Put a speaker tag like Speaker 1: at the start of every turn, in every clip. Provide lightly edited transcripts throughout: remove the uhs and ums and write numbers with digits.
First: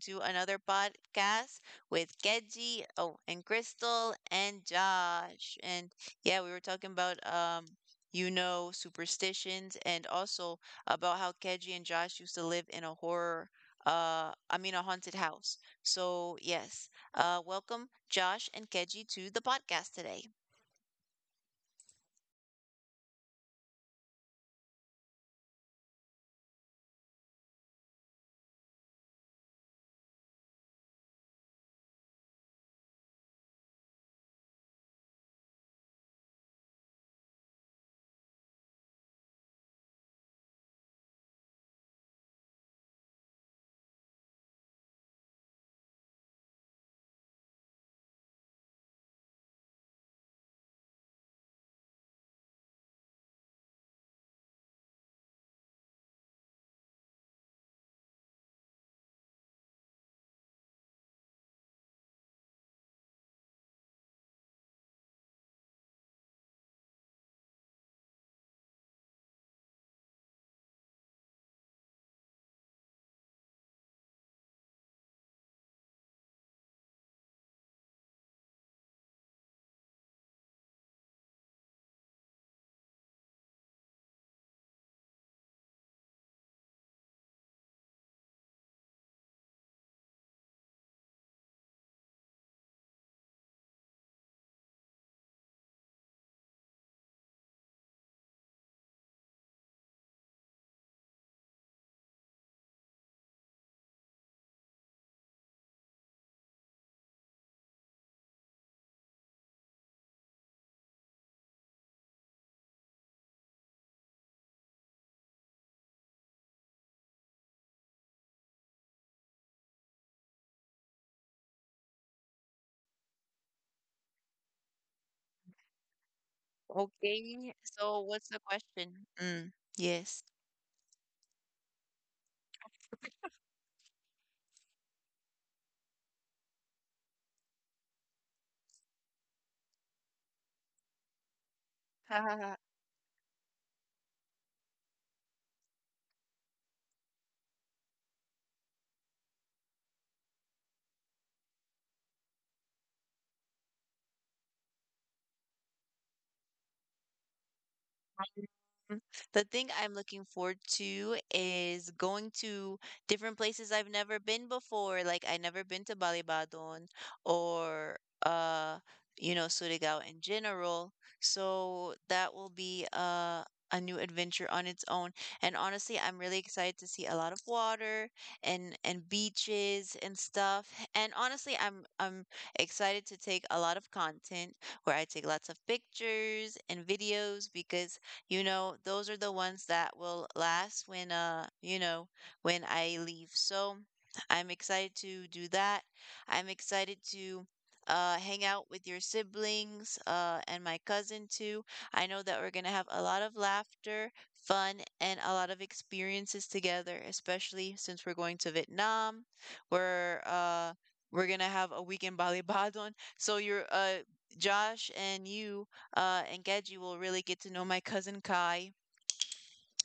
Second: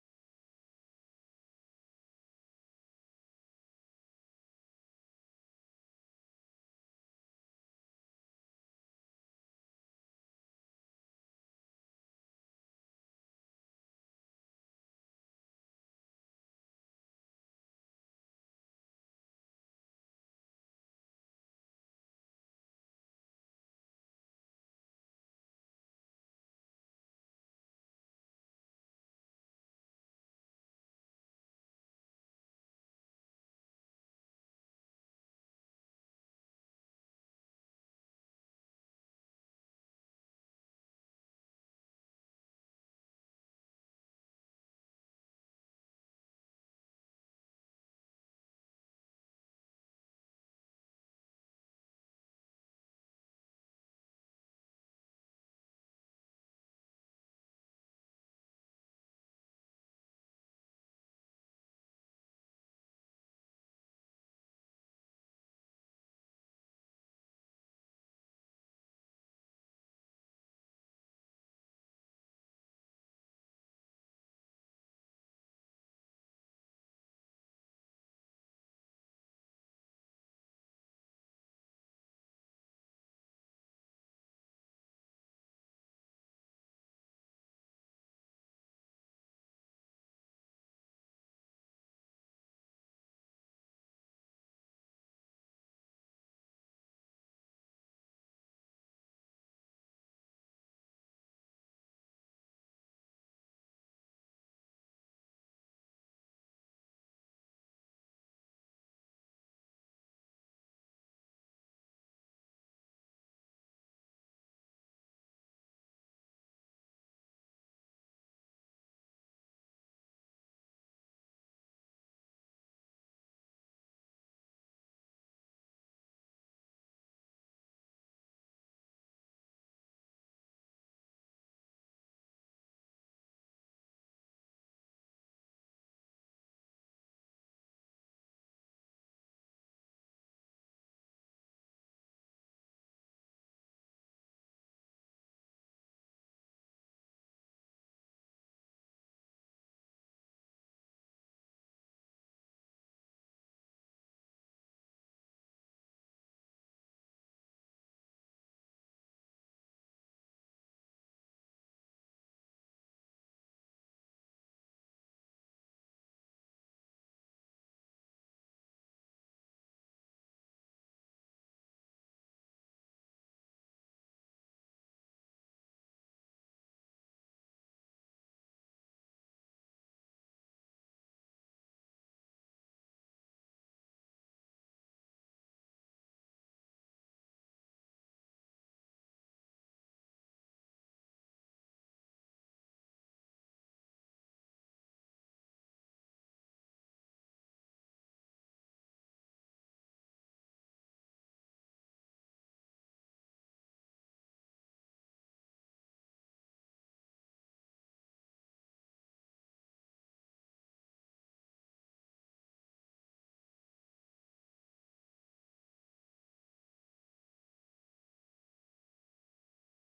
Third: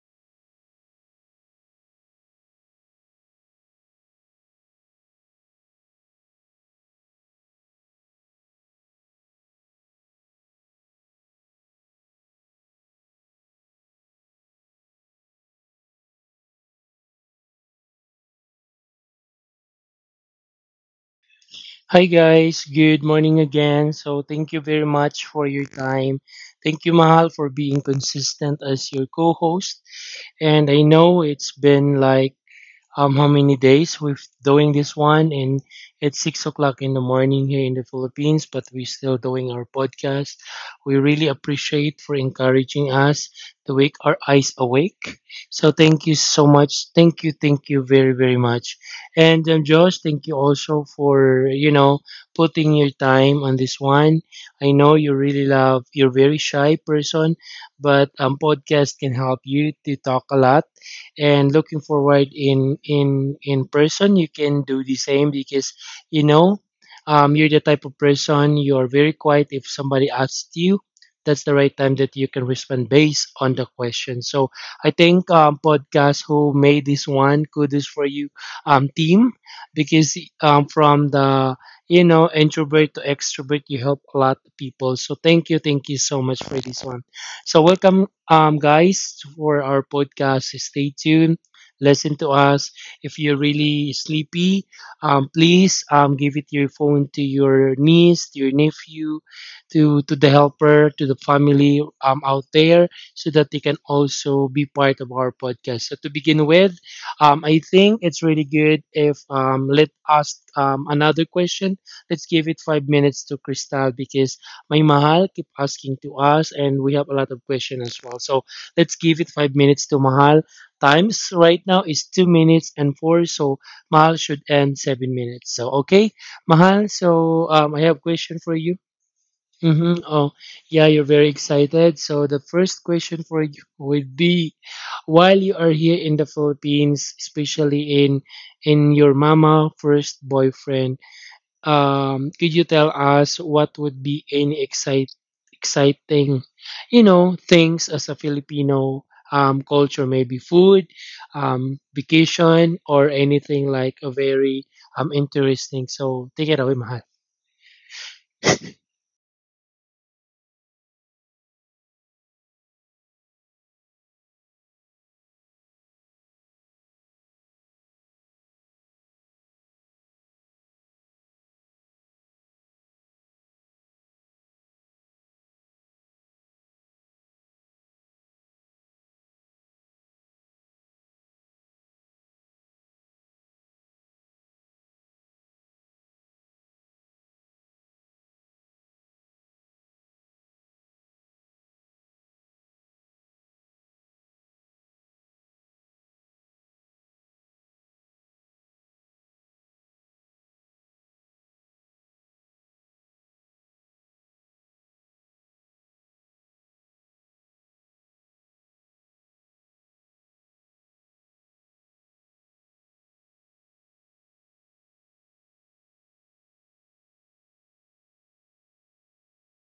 Speaker 1: to another podcast with Geji, oh, and Crystal and Josh. And yeah, we were talking about you know, superstitions, and also about how Geji and Josh used to live in a horror, I mean, a haunted house. So yes, welcome Josh and Geji to the podcast today.
Speaker 2: Hi guys, good morning again. So thank you very much for your time. Thank you Mahal for being consistent as your co-host. And I know it's been like how many days we've doing this one, and it's 6 o'clock in the morning here in the Philippines, but we're still doing our podcast. We really appreciate for encouraging us to wake our eyes awake. So thank you so much, thank you, thank you very very much. And Josh, thank you also for putting your time on this one. I know you really love, you're a very shy person, but podcast can help you to talk a lot. And looking forward in person you can do the same because you know you're the type of person, you are very quiet. If somebody asks you, that's the right time that you can respond based on the question. So I think, podcast, who made this one, kudos for you, team, because from the introvert to extrovert, you help a lot of people. So thank you, thank you so much for this one. So welcome, guys, for our podcast. Stay tuned. Listen to us. If you're really sleepy, please give it your phone to your niece, to your nephew, to the helper, to the family out there, so that they can also be part of our podcast. So to begin with, I think it's really good if let us, another question. Let's give it 5 minutes to Crystal because my Mahal, keep asking to us, and we have a lot of questions as well. So let's give it 5 minutes to Mahal. Times right now is 2 minutes and four, so Mahal should end 7 minutes. So okay, Mahal. So
Speaker 1: Okay,
Speaker 2: I have a
Speaker 1: so what's
Speaker 2: question
Speaker 1: the
Speaker 2: for you.
Speaker 1: question? Mm,
Speaker 2: Mm-hmm.
Speaker 1: yes.
Speaker 2: Oh, yeah, you're very excited. So the first question for you would be, while you are here in the Philippines, especially in your mama first boyfriend, could you tell us what would be any excite, exciting, you know, things as a Filipino culture? Maybe food, vacation, or anything like a very interesting. So take it away, Mahal.
Speaker 1: Mm, the thing I'm looking forward to is going to different places I've never been before. Like I never been to Balibadon or uh you know Surigao in general. So that will be a new adventure on its own. And honestly, I'm really excited to see a lot of water and beaches and stuff. And honestly, I'm excited to take a lot of content where I take lots of pictures and videos because you know, those are the ones that will last when you know, when I leave. So, I'm excited to do that. I'm excited to hang out with your siblings and my cousin too. I know that we're going to have a lot of laughter, fun, and a lot of experiences together, especially since we're going to Vietnam. We're uh we're going to have a week in Bali Badon. So you're Josh and you and Gedji will really get to know my cousin Kai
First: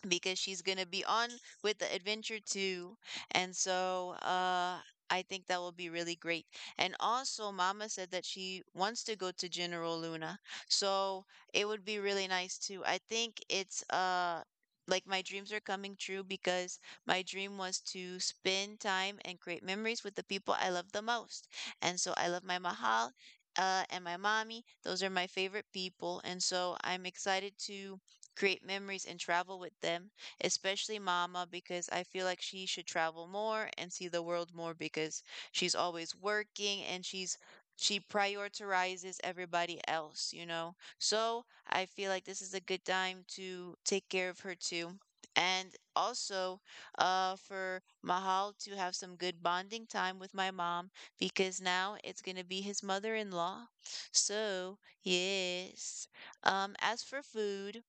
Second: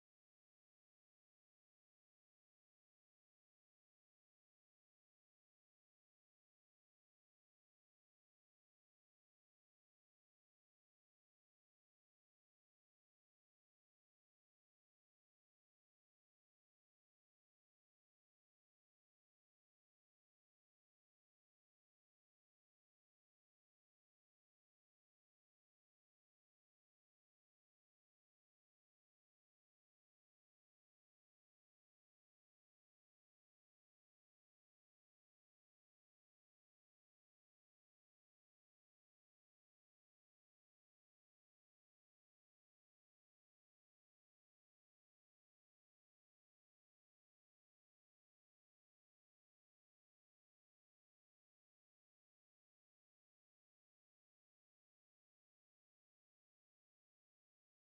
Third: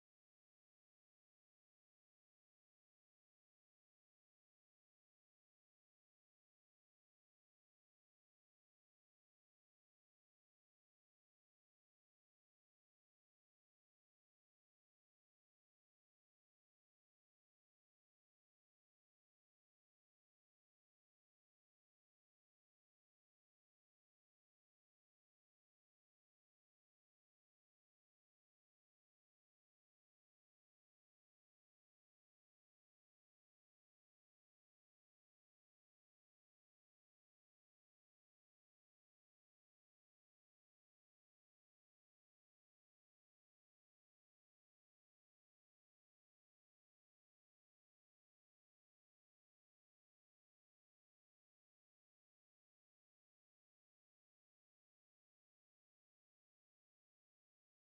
Speaker 1: because she's gonna be on with the adventure too. And so I think that will be really great. And also Mama said that she wants to go to General Luna. So it would be really nice too. I think it's like my dreams are coming true because my dream was to spend time and create memories with the people I love the most. And so I love my Mahal and my mommy. Those are my favorite people. And so I'm excited to create memories and travel with them, especially mama, because I feel like she should travel more and see the world more because she's always working and she prioritizes everybody else, you know. So I feel like this is a good time to take care of her too. And also, for Mahal to have some good bonding time with my mom because now it's gonna be his mother-in-law. So yes. As for food,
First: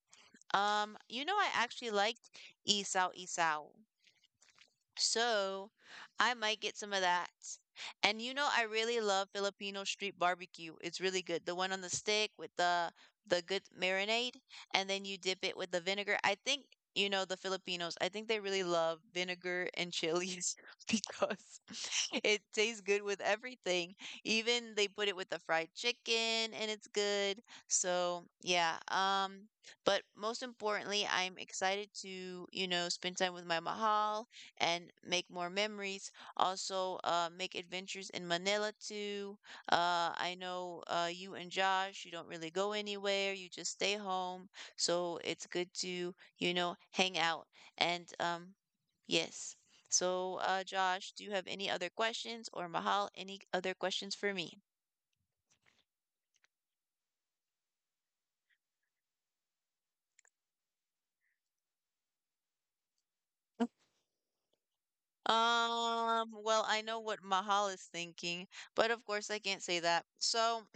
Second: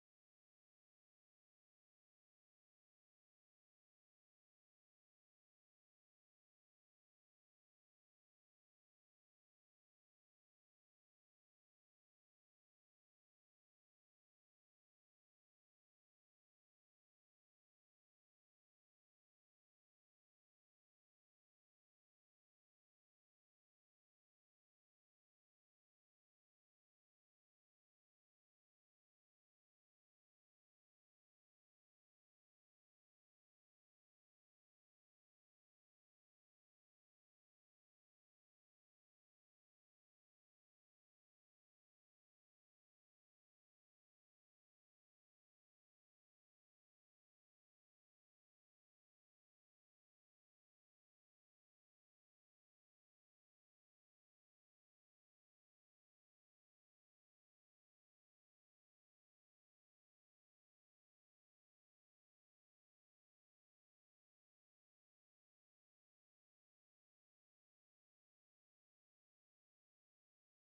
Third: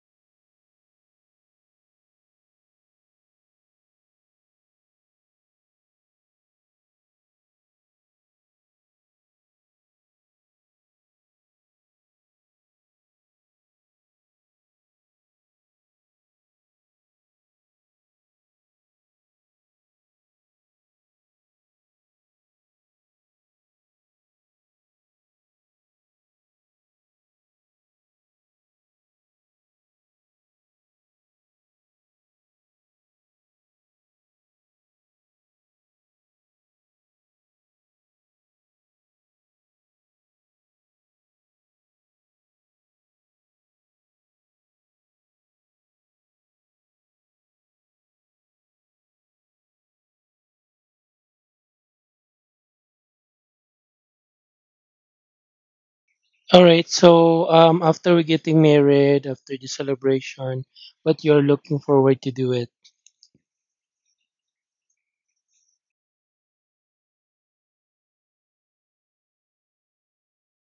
Speaker 1: you know, I actually liked Isao Isao. So I might get some of that. And you know, I really love Filipino street barbecue. It's really good. The one on the stick with the good marinade, and then you dip it with the vinegar. I think you know the Filipinos. I think they really love vinegar and chilies because it tastes good with everything. Even they put it with the fried chicken, and it's good. So yeah. But most importantly, I'm excited to you know spend time with my mahal and make more memories. Also, make adventures in Manila too. I know you and Josh, you don't really go anywhere, you just stay home. So it's good to, you know, hang out. And yes. So, Josh, do you have any other questions or Mahal, any other questions for me?
Speaker 2: All right. So after we're getting married, after the celebration, what you're looking forward to do it?
Speaker 1: Well, I know what Mahal is thinking, but of course I can't say that. So,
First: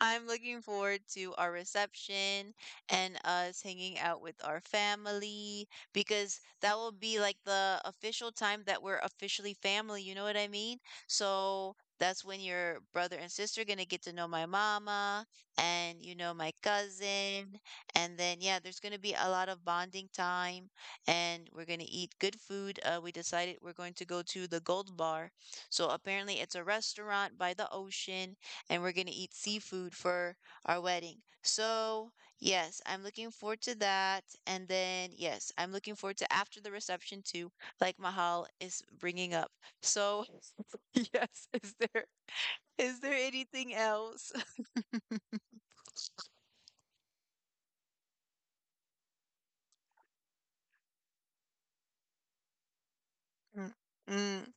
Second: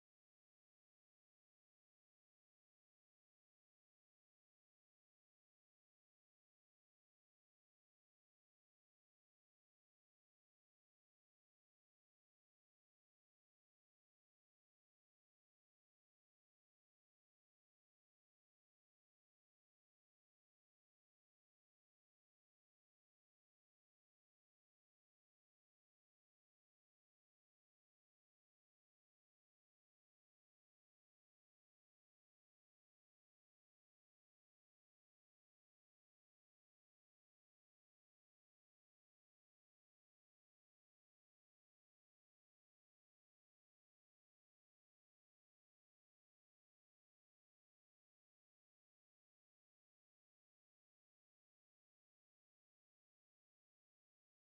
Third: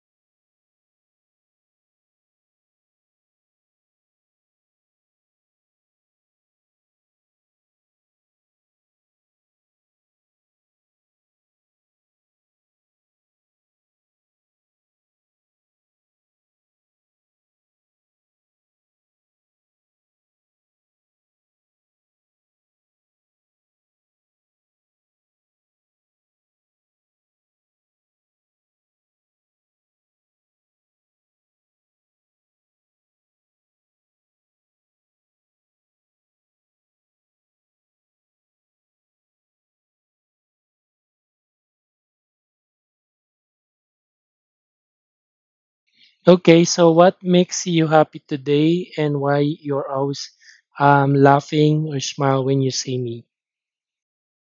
Speaker 1: I'm looking forward to our reception and us hanging out with our family because that will be like the official time that we're officially family, you know what I mean? So that's when your brother and sister are gonna get to know my mama and you know my cousin. And then yeah, there's gonna be a lot of bonding time and we're gonna eat good food. We decided we're going to go to the Gold Bar. So apparently it's a restaurant by the ocean and we're going to eat seafood for our wedding. So, yes, I'm looking forward to that. And then, yes, I'm looking forward to after the reception too, like Mahal is bringing up. So, yes, is there anything else?
Speaker 2: Okay, so what makes you happy today and why you're always laughing or smile when you see me?
Speaker 1: Mm,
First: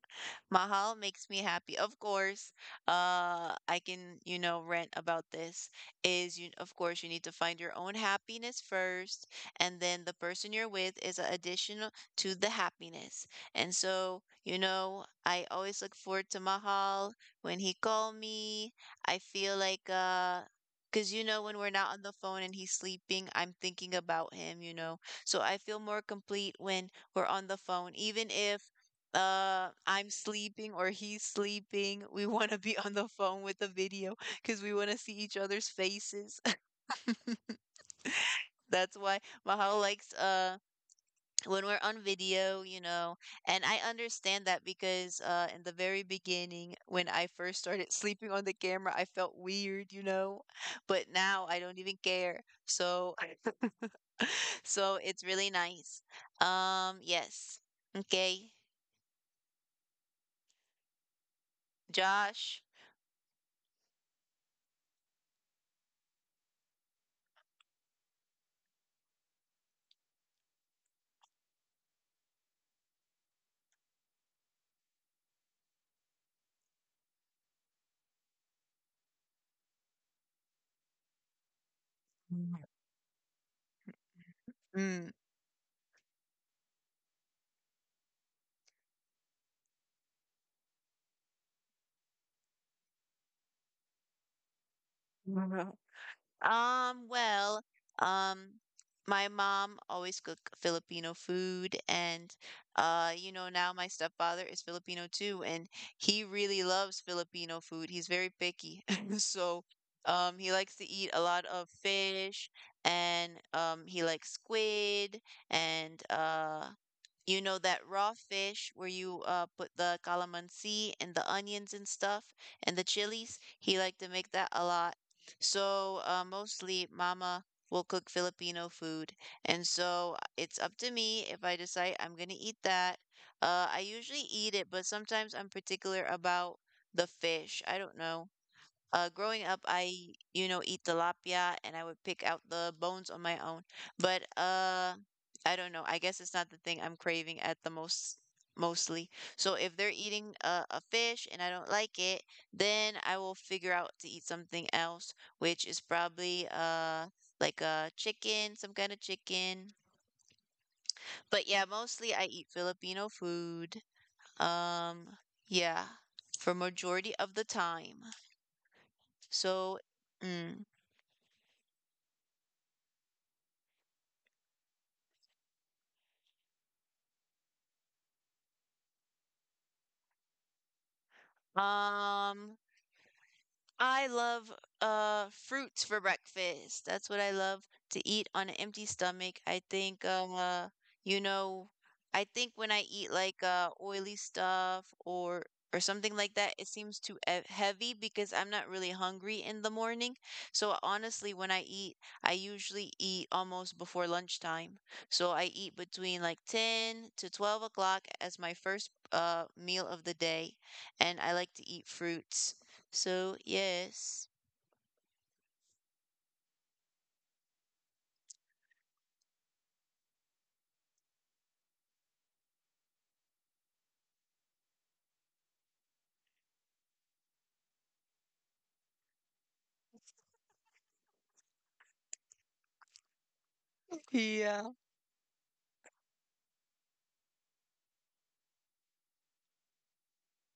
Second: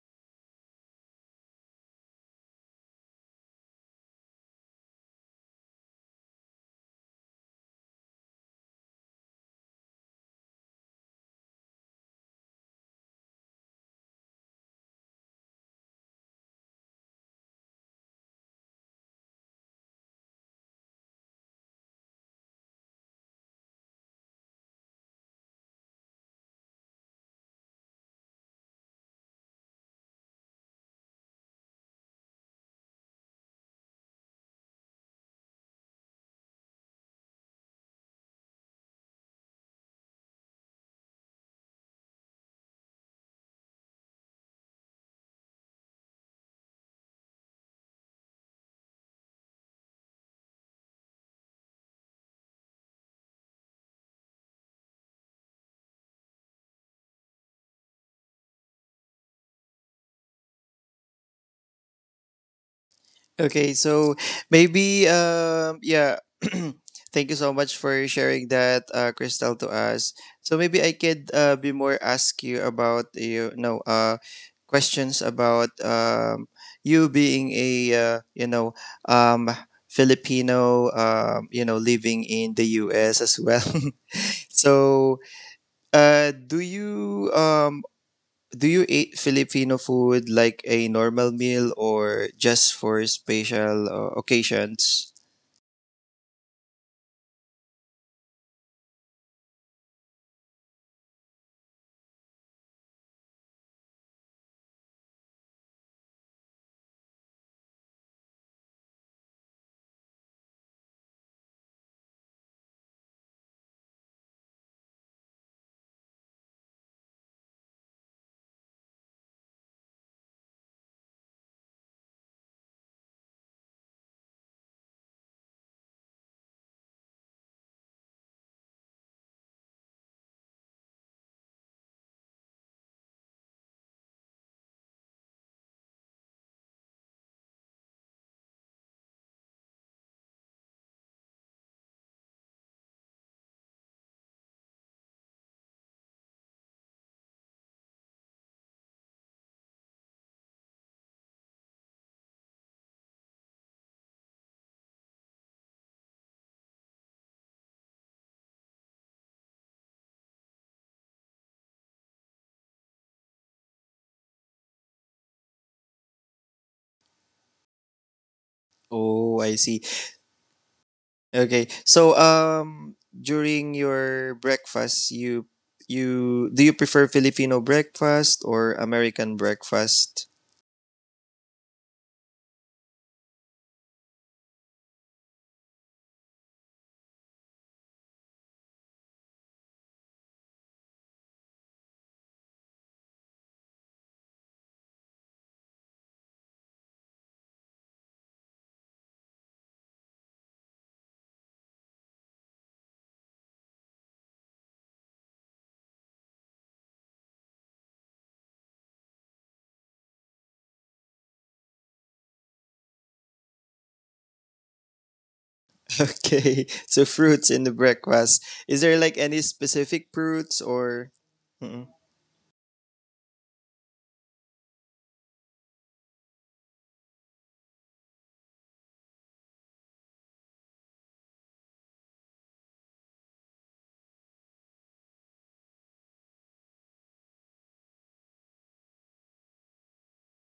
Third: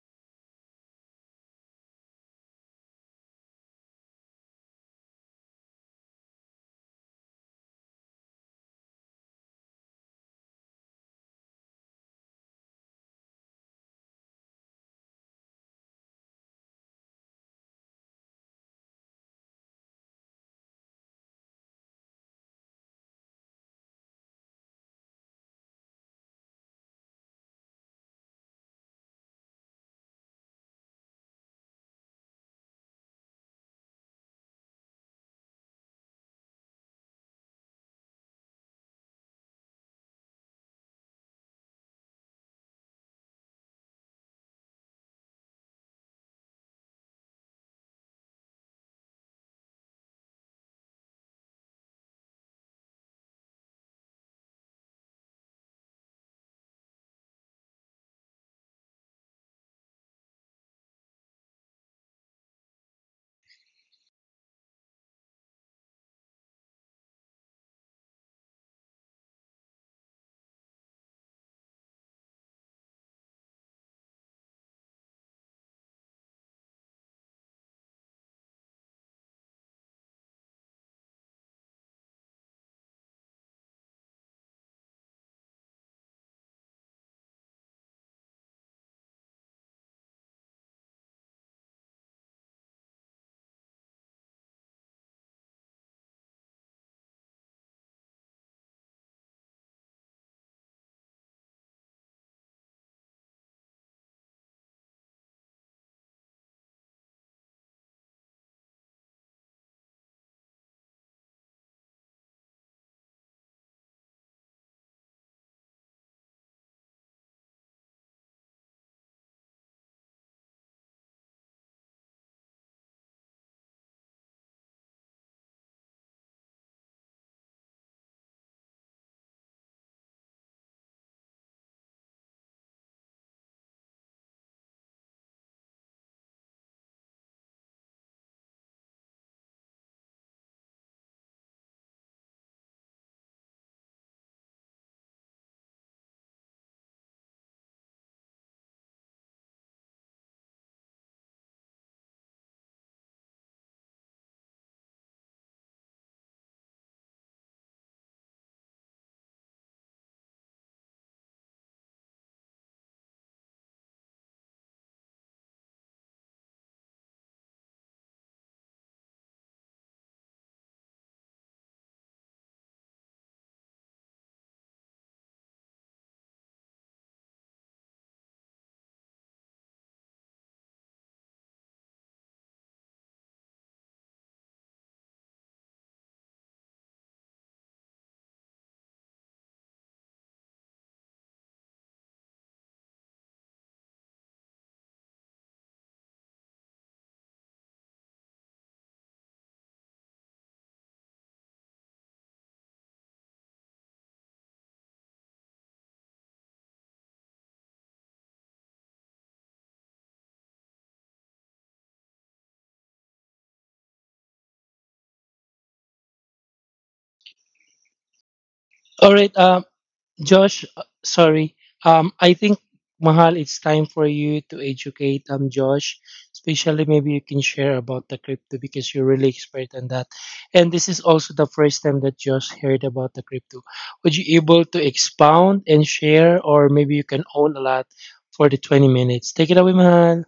Speaker 1: Mahal makes me happy. Of course, I can, you know, rant about this. Is you, of course, you need to find your own happiness first, and then the person you're with is a additional to the happiness. And so, you know, I always look forward to Mahal when he call me. I feel like, because you know, when we're not on the phone and he's sleeping, I'm thinking about him, you know. So I feel more complete when we're on the phone, even if I'm sleeping or he's sleeping. We want to be on the phone with the video because we want to see each other's faces. That's why Mahal likes when we're on video, you know. And I understand that because in the very beginning when I first started sleeping on the camera, I felt weird, you know. But now I don't even care. So so it's really nice. Yes. Okay. Josh.
Speaker 3: Okay, so maybe thank you so much for sharing that, Crystal, to us. So maybe I could be more ask you about questions about you being a um Filipino living in the U.S. as well.
Speaker 1: Mm.
Speaker 3: So do you do you eat Filipino food like a normal meal or just for special occasions?
Speaker 1: Well, um, my mom always cooked Filipino food, and you know, now my stepfather is Filipino too, and he really loves Filipino food. He's very picky, so he likes to eat a lot of fish, and he likes squid, and you know that raw fish where you put the calamansi and the onions and stuff and the chilies? He liked to make that a lot. So mostly mama will cook Filipino food. And so it's up to me if I decide I'm gonna eat that. I usually eat it, but sometimes I'm particular about the fish. I don't know. Growing up, I, you know, eat tilapia and I would pick out the bones on my own. But I don't know. I guess it's not the thing I'm craving at the most, mostly. So if they're eating a fish and I don't like it, then I will figure out to eat something else, which is probably like a chicken, some kind of chicken. But yeah, mostly I eat Filipino food. Um, yeah, for majority of the time.
Speaker 3: Oh, I
Speaker 1: So,
Speaker 3: see.
Speaker 1: mm.
Speaker 3: Okay. So, during your breakfast, you do you prefer Filipino breakfast or American breakfast?
Speaker 1: Um, I love fruits for breakfast. That's what I love to eat on an empty stomach. I think you know, I think when I eat like oily stuff or something like that, it seems too heavy because I'm not really hungry in the morning. So honestly, when I eat, I usually eat almost before lunchtime. So I eat between like 10 to 12 o'clock as my first meal of the day, and I like to eat fruits. So, yes.
Speaker 3: Okay. So fruits in the breakfast. Is there like any
Speaker 2: All right,
Speaker 3: specific fruits
Speaker 2: Josh,
Speaker 3: or
Speaker 2: sorry.
Speaker 3: mm-mm.
Speaker 2: I think, Mahal, it's time for you to educate Josh, especially maybe you can share about the crypto because you're really expert on that. And this is also the first time that Josh heard about the crypto. Would you
Speaker 1: Yeah.
Speaker 2: able to expound and share, or maybe you can own a lot for the 20 minutes? Take it away, Mahal.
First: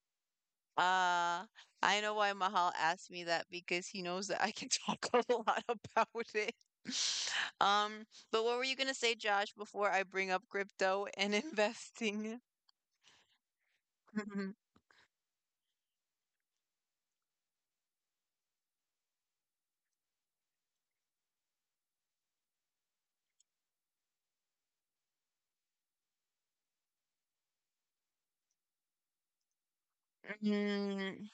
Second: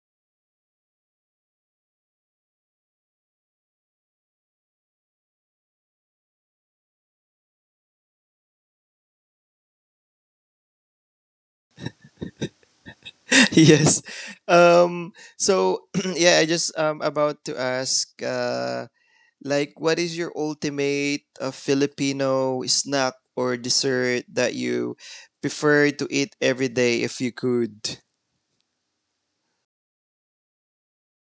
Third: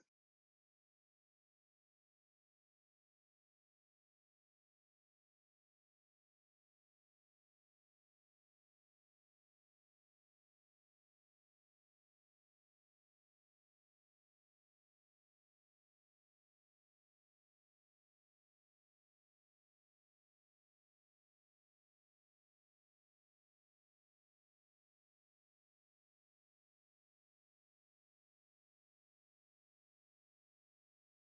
Speaker 1: Uh, I know why Mahal asked me that because he knows that I can talk a lot about it. Um, but what were you gonna say, Josh, before I bring up crypto and investing?
Speaker 3: Yes. So yeah, I just about to ask like, what is your ultimate Filipino snack or dessert that you prefer to eat every day if you could?
Speaker 1: Mm,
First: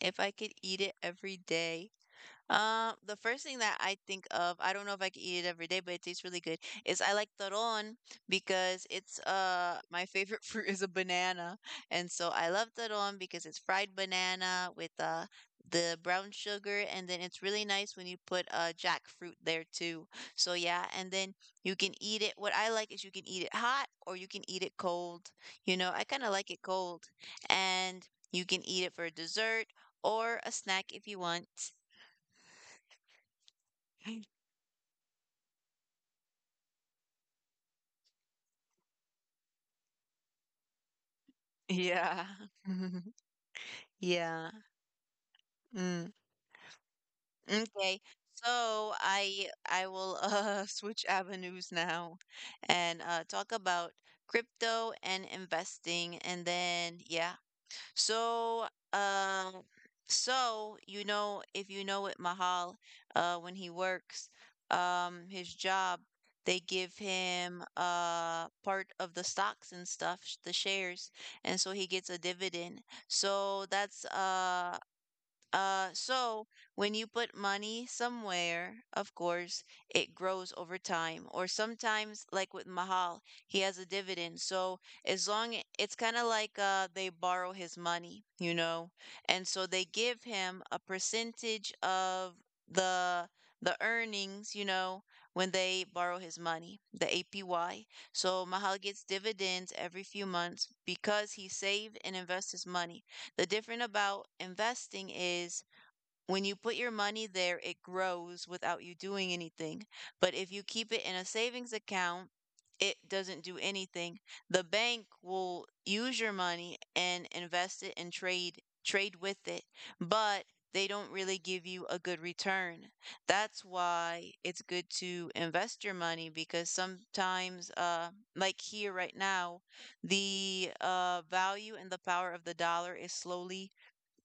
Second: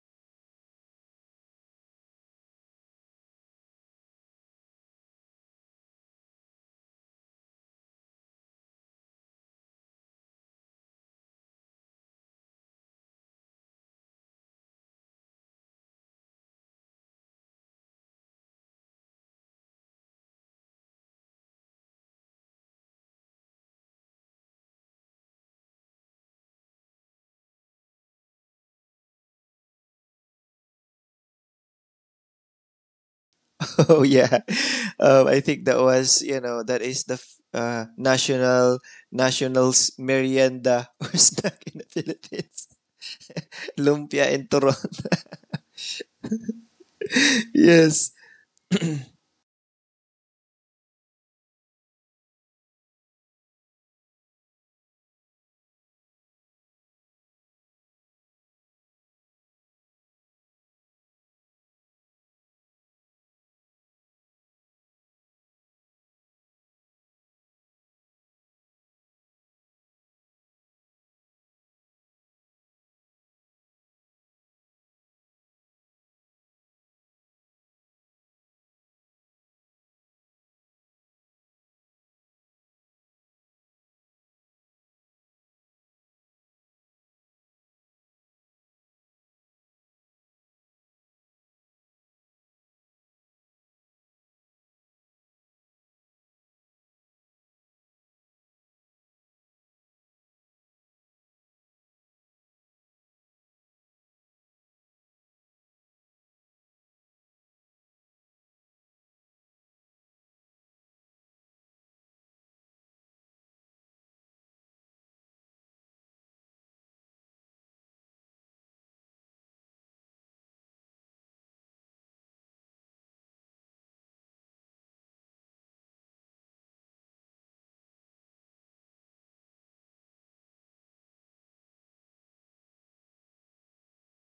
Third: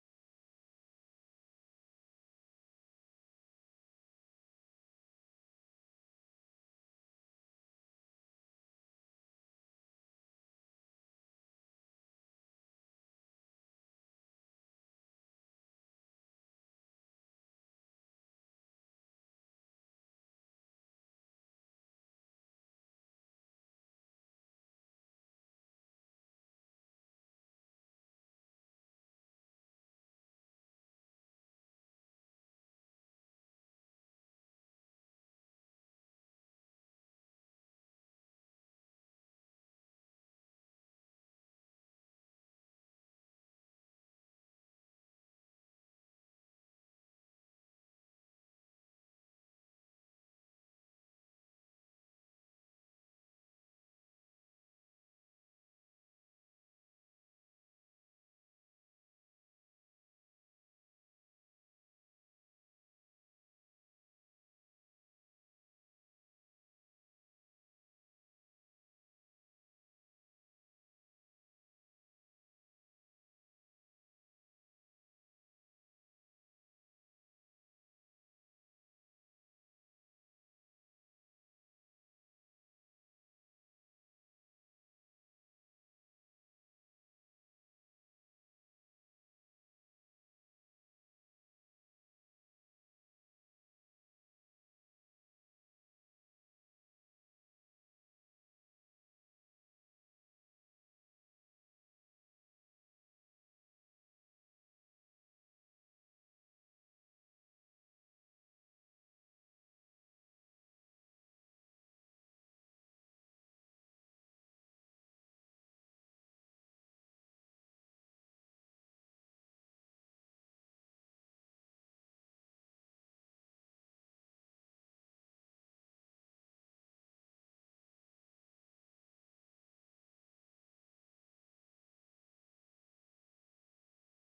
Speaker 1: if I could eat it every day, um, the first thing that I think of, I don't know if I can eat it every day, but it tastes really good, is I like taron because it's my favorite fruit is a banana. And so I love taron because it's fried banana with the brown sugar and then it's really nice when you put jackfruit there too. So yeah, and then you can eat it. What I like is you can eat it hot or you can eat it cold. You know, I kind of like it cold. And you can eat it for a dessert or a snack if you want.
Speaker 3: Oh, yeah. I think that was, you know, that is the national, national's merienda or snack in the
Speaker 1: Yeah.
Speaker 3: Philippines. Lumpia
Speaker 1: Yeah.
Speaker 3: and turon.
Speaker 1: Mm. Okay.
Speaker 3: Yes.
Speaker 1: So I will switch avenues now and talk about crypto and investing and then yeah, so, um, so you know, if you know it, Mahal, when he works, his job, they give him part of the stocks and stuff, the shares, and so he gets a dividend. So that's so when you put money somewhere, of course, it grows over time. Or sometimes, like with Mahal, he has a dividend. So it's kind of like they borrow his money, you know, and so they give him a percentage of the the earnings, you know, when they borrow his money, the APY. So Mahal gets dividends every few months because he saved and invests his money. The different about investing is when you put your money there, it grows without you doing anything. But if you keep it in a savings account, it doesn't do anything. The bank will use your money and invest it and trade with it, but they don't really give you a good return. That's why it's good to invest your money because sometimes like here right now, the value and the power of the dollar is slowly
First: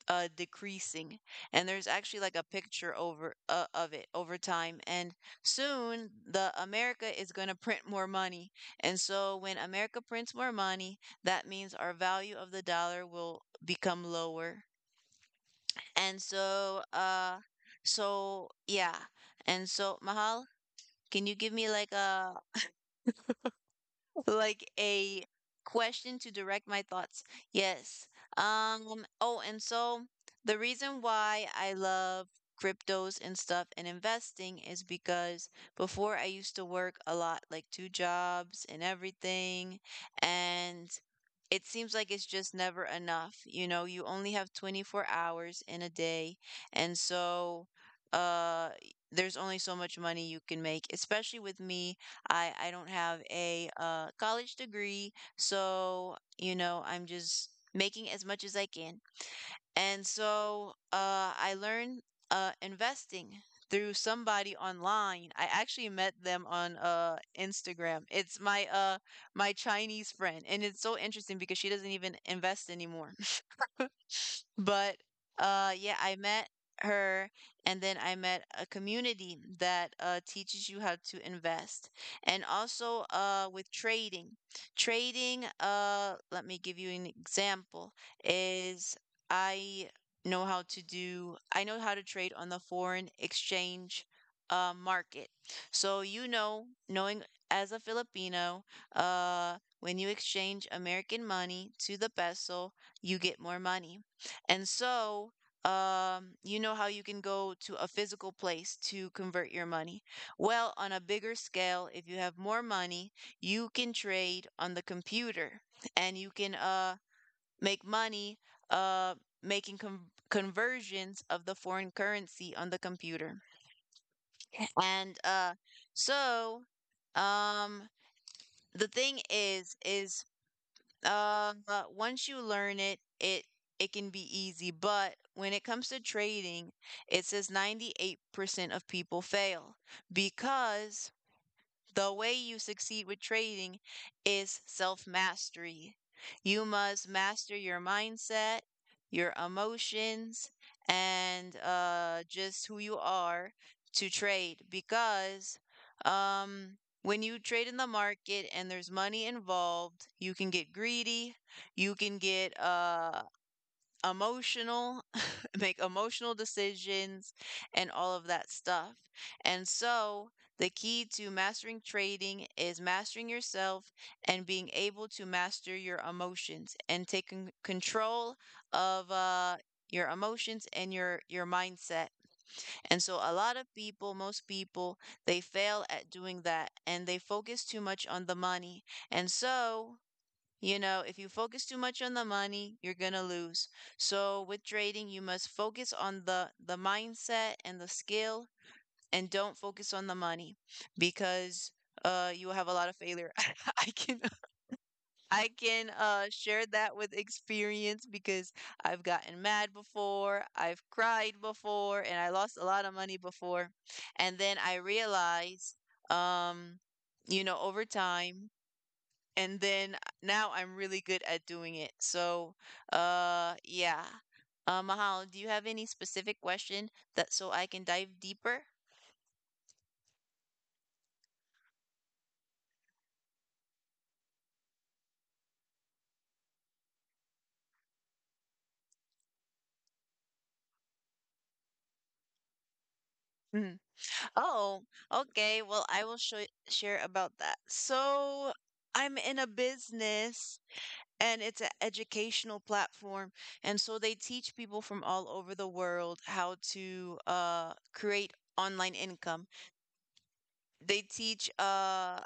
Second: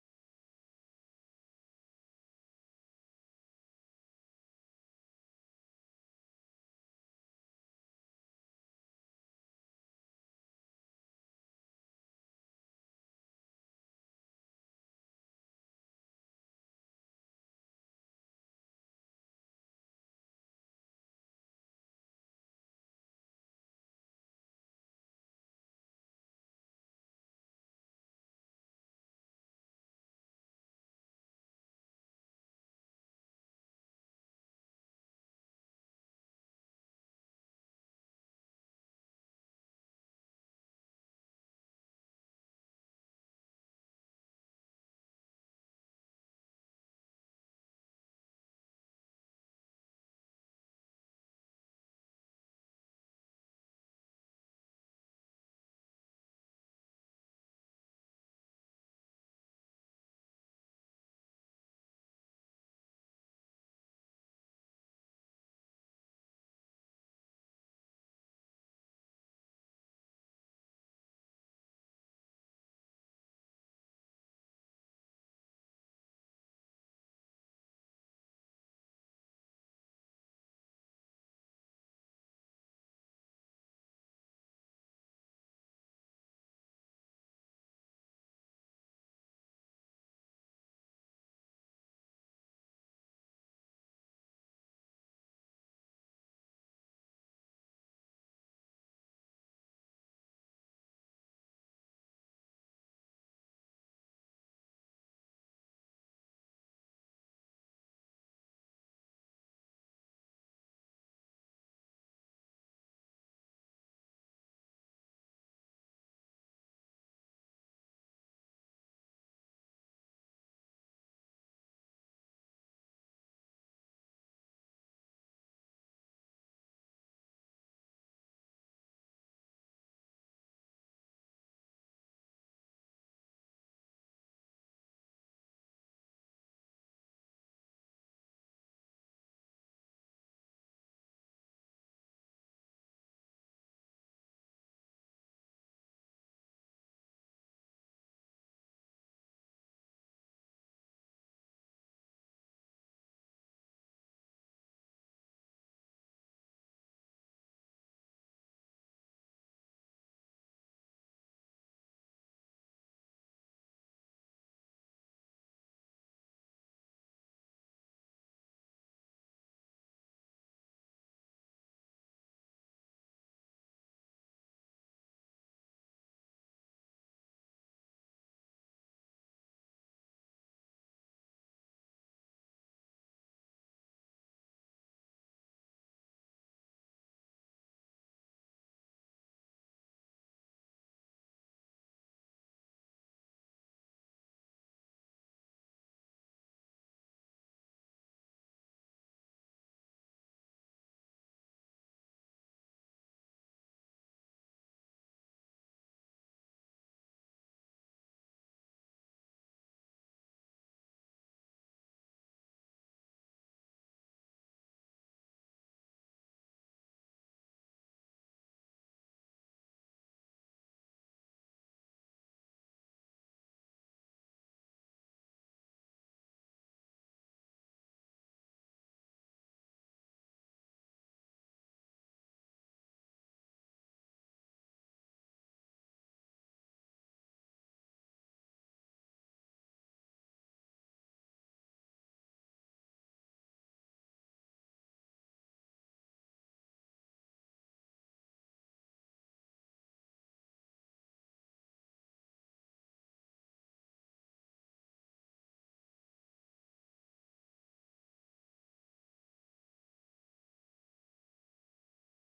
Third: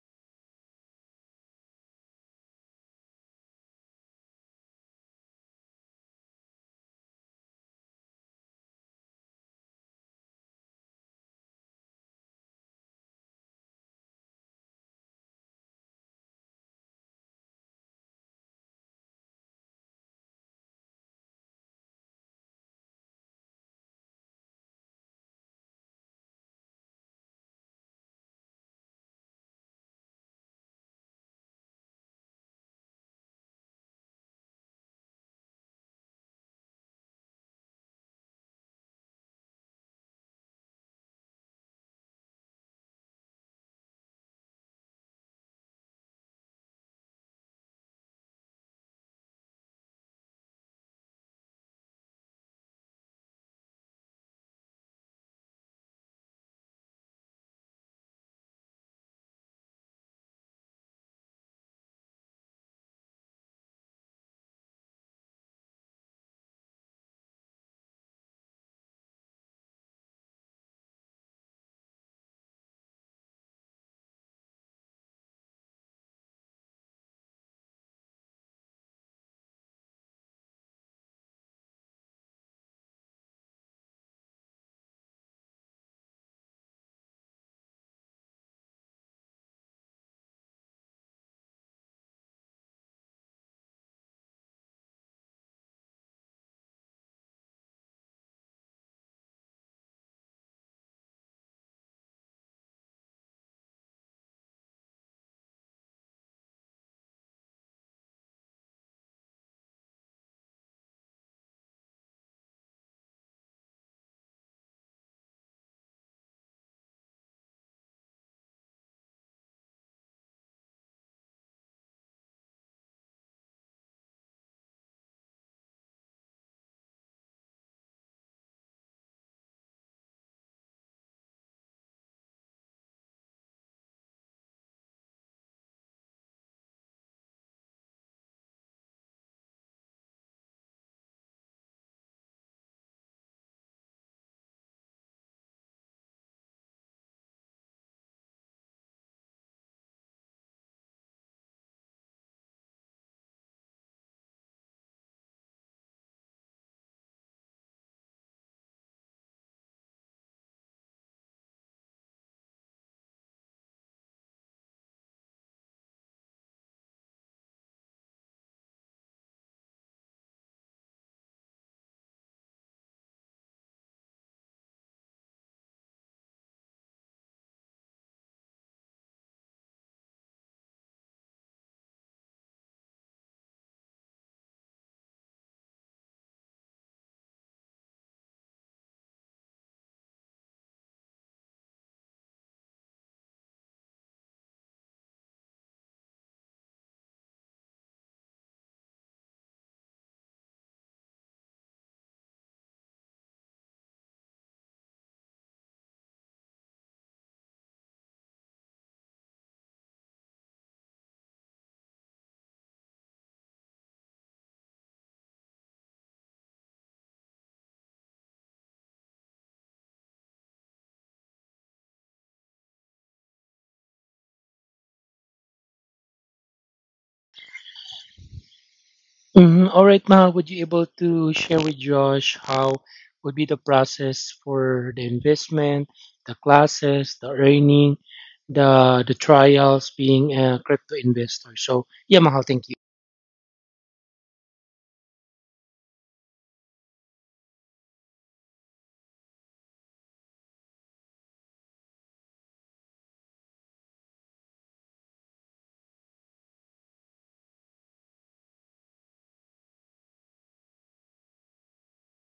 Speaker 1: decreasing, and there's actually like a picture over of it over time. And soon the america is going to print more money, and so when america prints more money that means our value of the dollar will become lower. And so uh so yeah and so mahal, can you give me like a, like a question to direct my thoughts? Yes. Oh, and so the reason why I love cryptos and stuff and investing is because before I used to work a lot, like 2 jobs and everything, and it seems like it's just never enough. You know, you only have 24 hours in a day, and so uh there's only so much money you can make, especially with me. I don't have a college degree, so you know I'm just making as much as I can. And so I learned investing through somebody online. I actually met them on Instagram. It's my my Chinese friend, and it's so interesting because she doesn't even invest anymore. But yeah, I met her, and then I met a community that teaches you how to invest, and also with trading. Trading, let me give you an example, is I know how to do, I know how to trade on the foreign exchange market. So, you know, knowing as a Filipino, when you exchange American money to the peso, you get more money. And so, you know how you can go to a physical place to convert your money. Well, on a bigger scale, if you have more money, you can trade on the computer and you can make money, uh, making conversions of the foreign currency on the computer. And so um, the thing is once you learn it, it can be easy. But when it comes to trading, it says 98% of people fail because the way you succeed with trading is self mastery. You must master your mindset, your emotions, and just who you are to trade because when you trade in the market and there's money involved, you can get greedy, you can get emotional, make emotional decisions, and all of that stuff. And so, the key to mastering trading is mastering yourself and being able to master your emotions and taking control of your emotions and your mindset. And so a lot of people, most people, they fail at doing that and they focus too much on the money. And so, you know, if you focus too much on the money, you're going to lose. So with trading, you must focus on the mindset and the skill and don't focus on the money because you will have a lot of failure. I can I can share that with experience because I've gotten mad before, I've cried before, and I lost a lot of money before. And then I realized, um you know, over time, and then now I'm really good at doing it. So, yeah. Mahal, do you have any specific question that so I can dive deeper?
Speaker 2: Mhm. All right, Mahal, would you able to share with Josh how would be the process for the investment, the classes, the earning, the trials being a crypto investor? So yeah, Mahal, thank you.
Speaker 1: Mhm. Oh, okay. Well, I will show share about that. So, I'm in a business and it's an educational platform, and so they teach people from all over the world how to create online income. They teach uh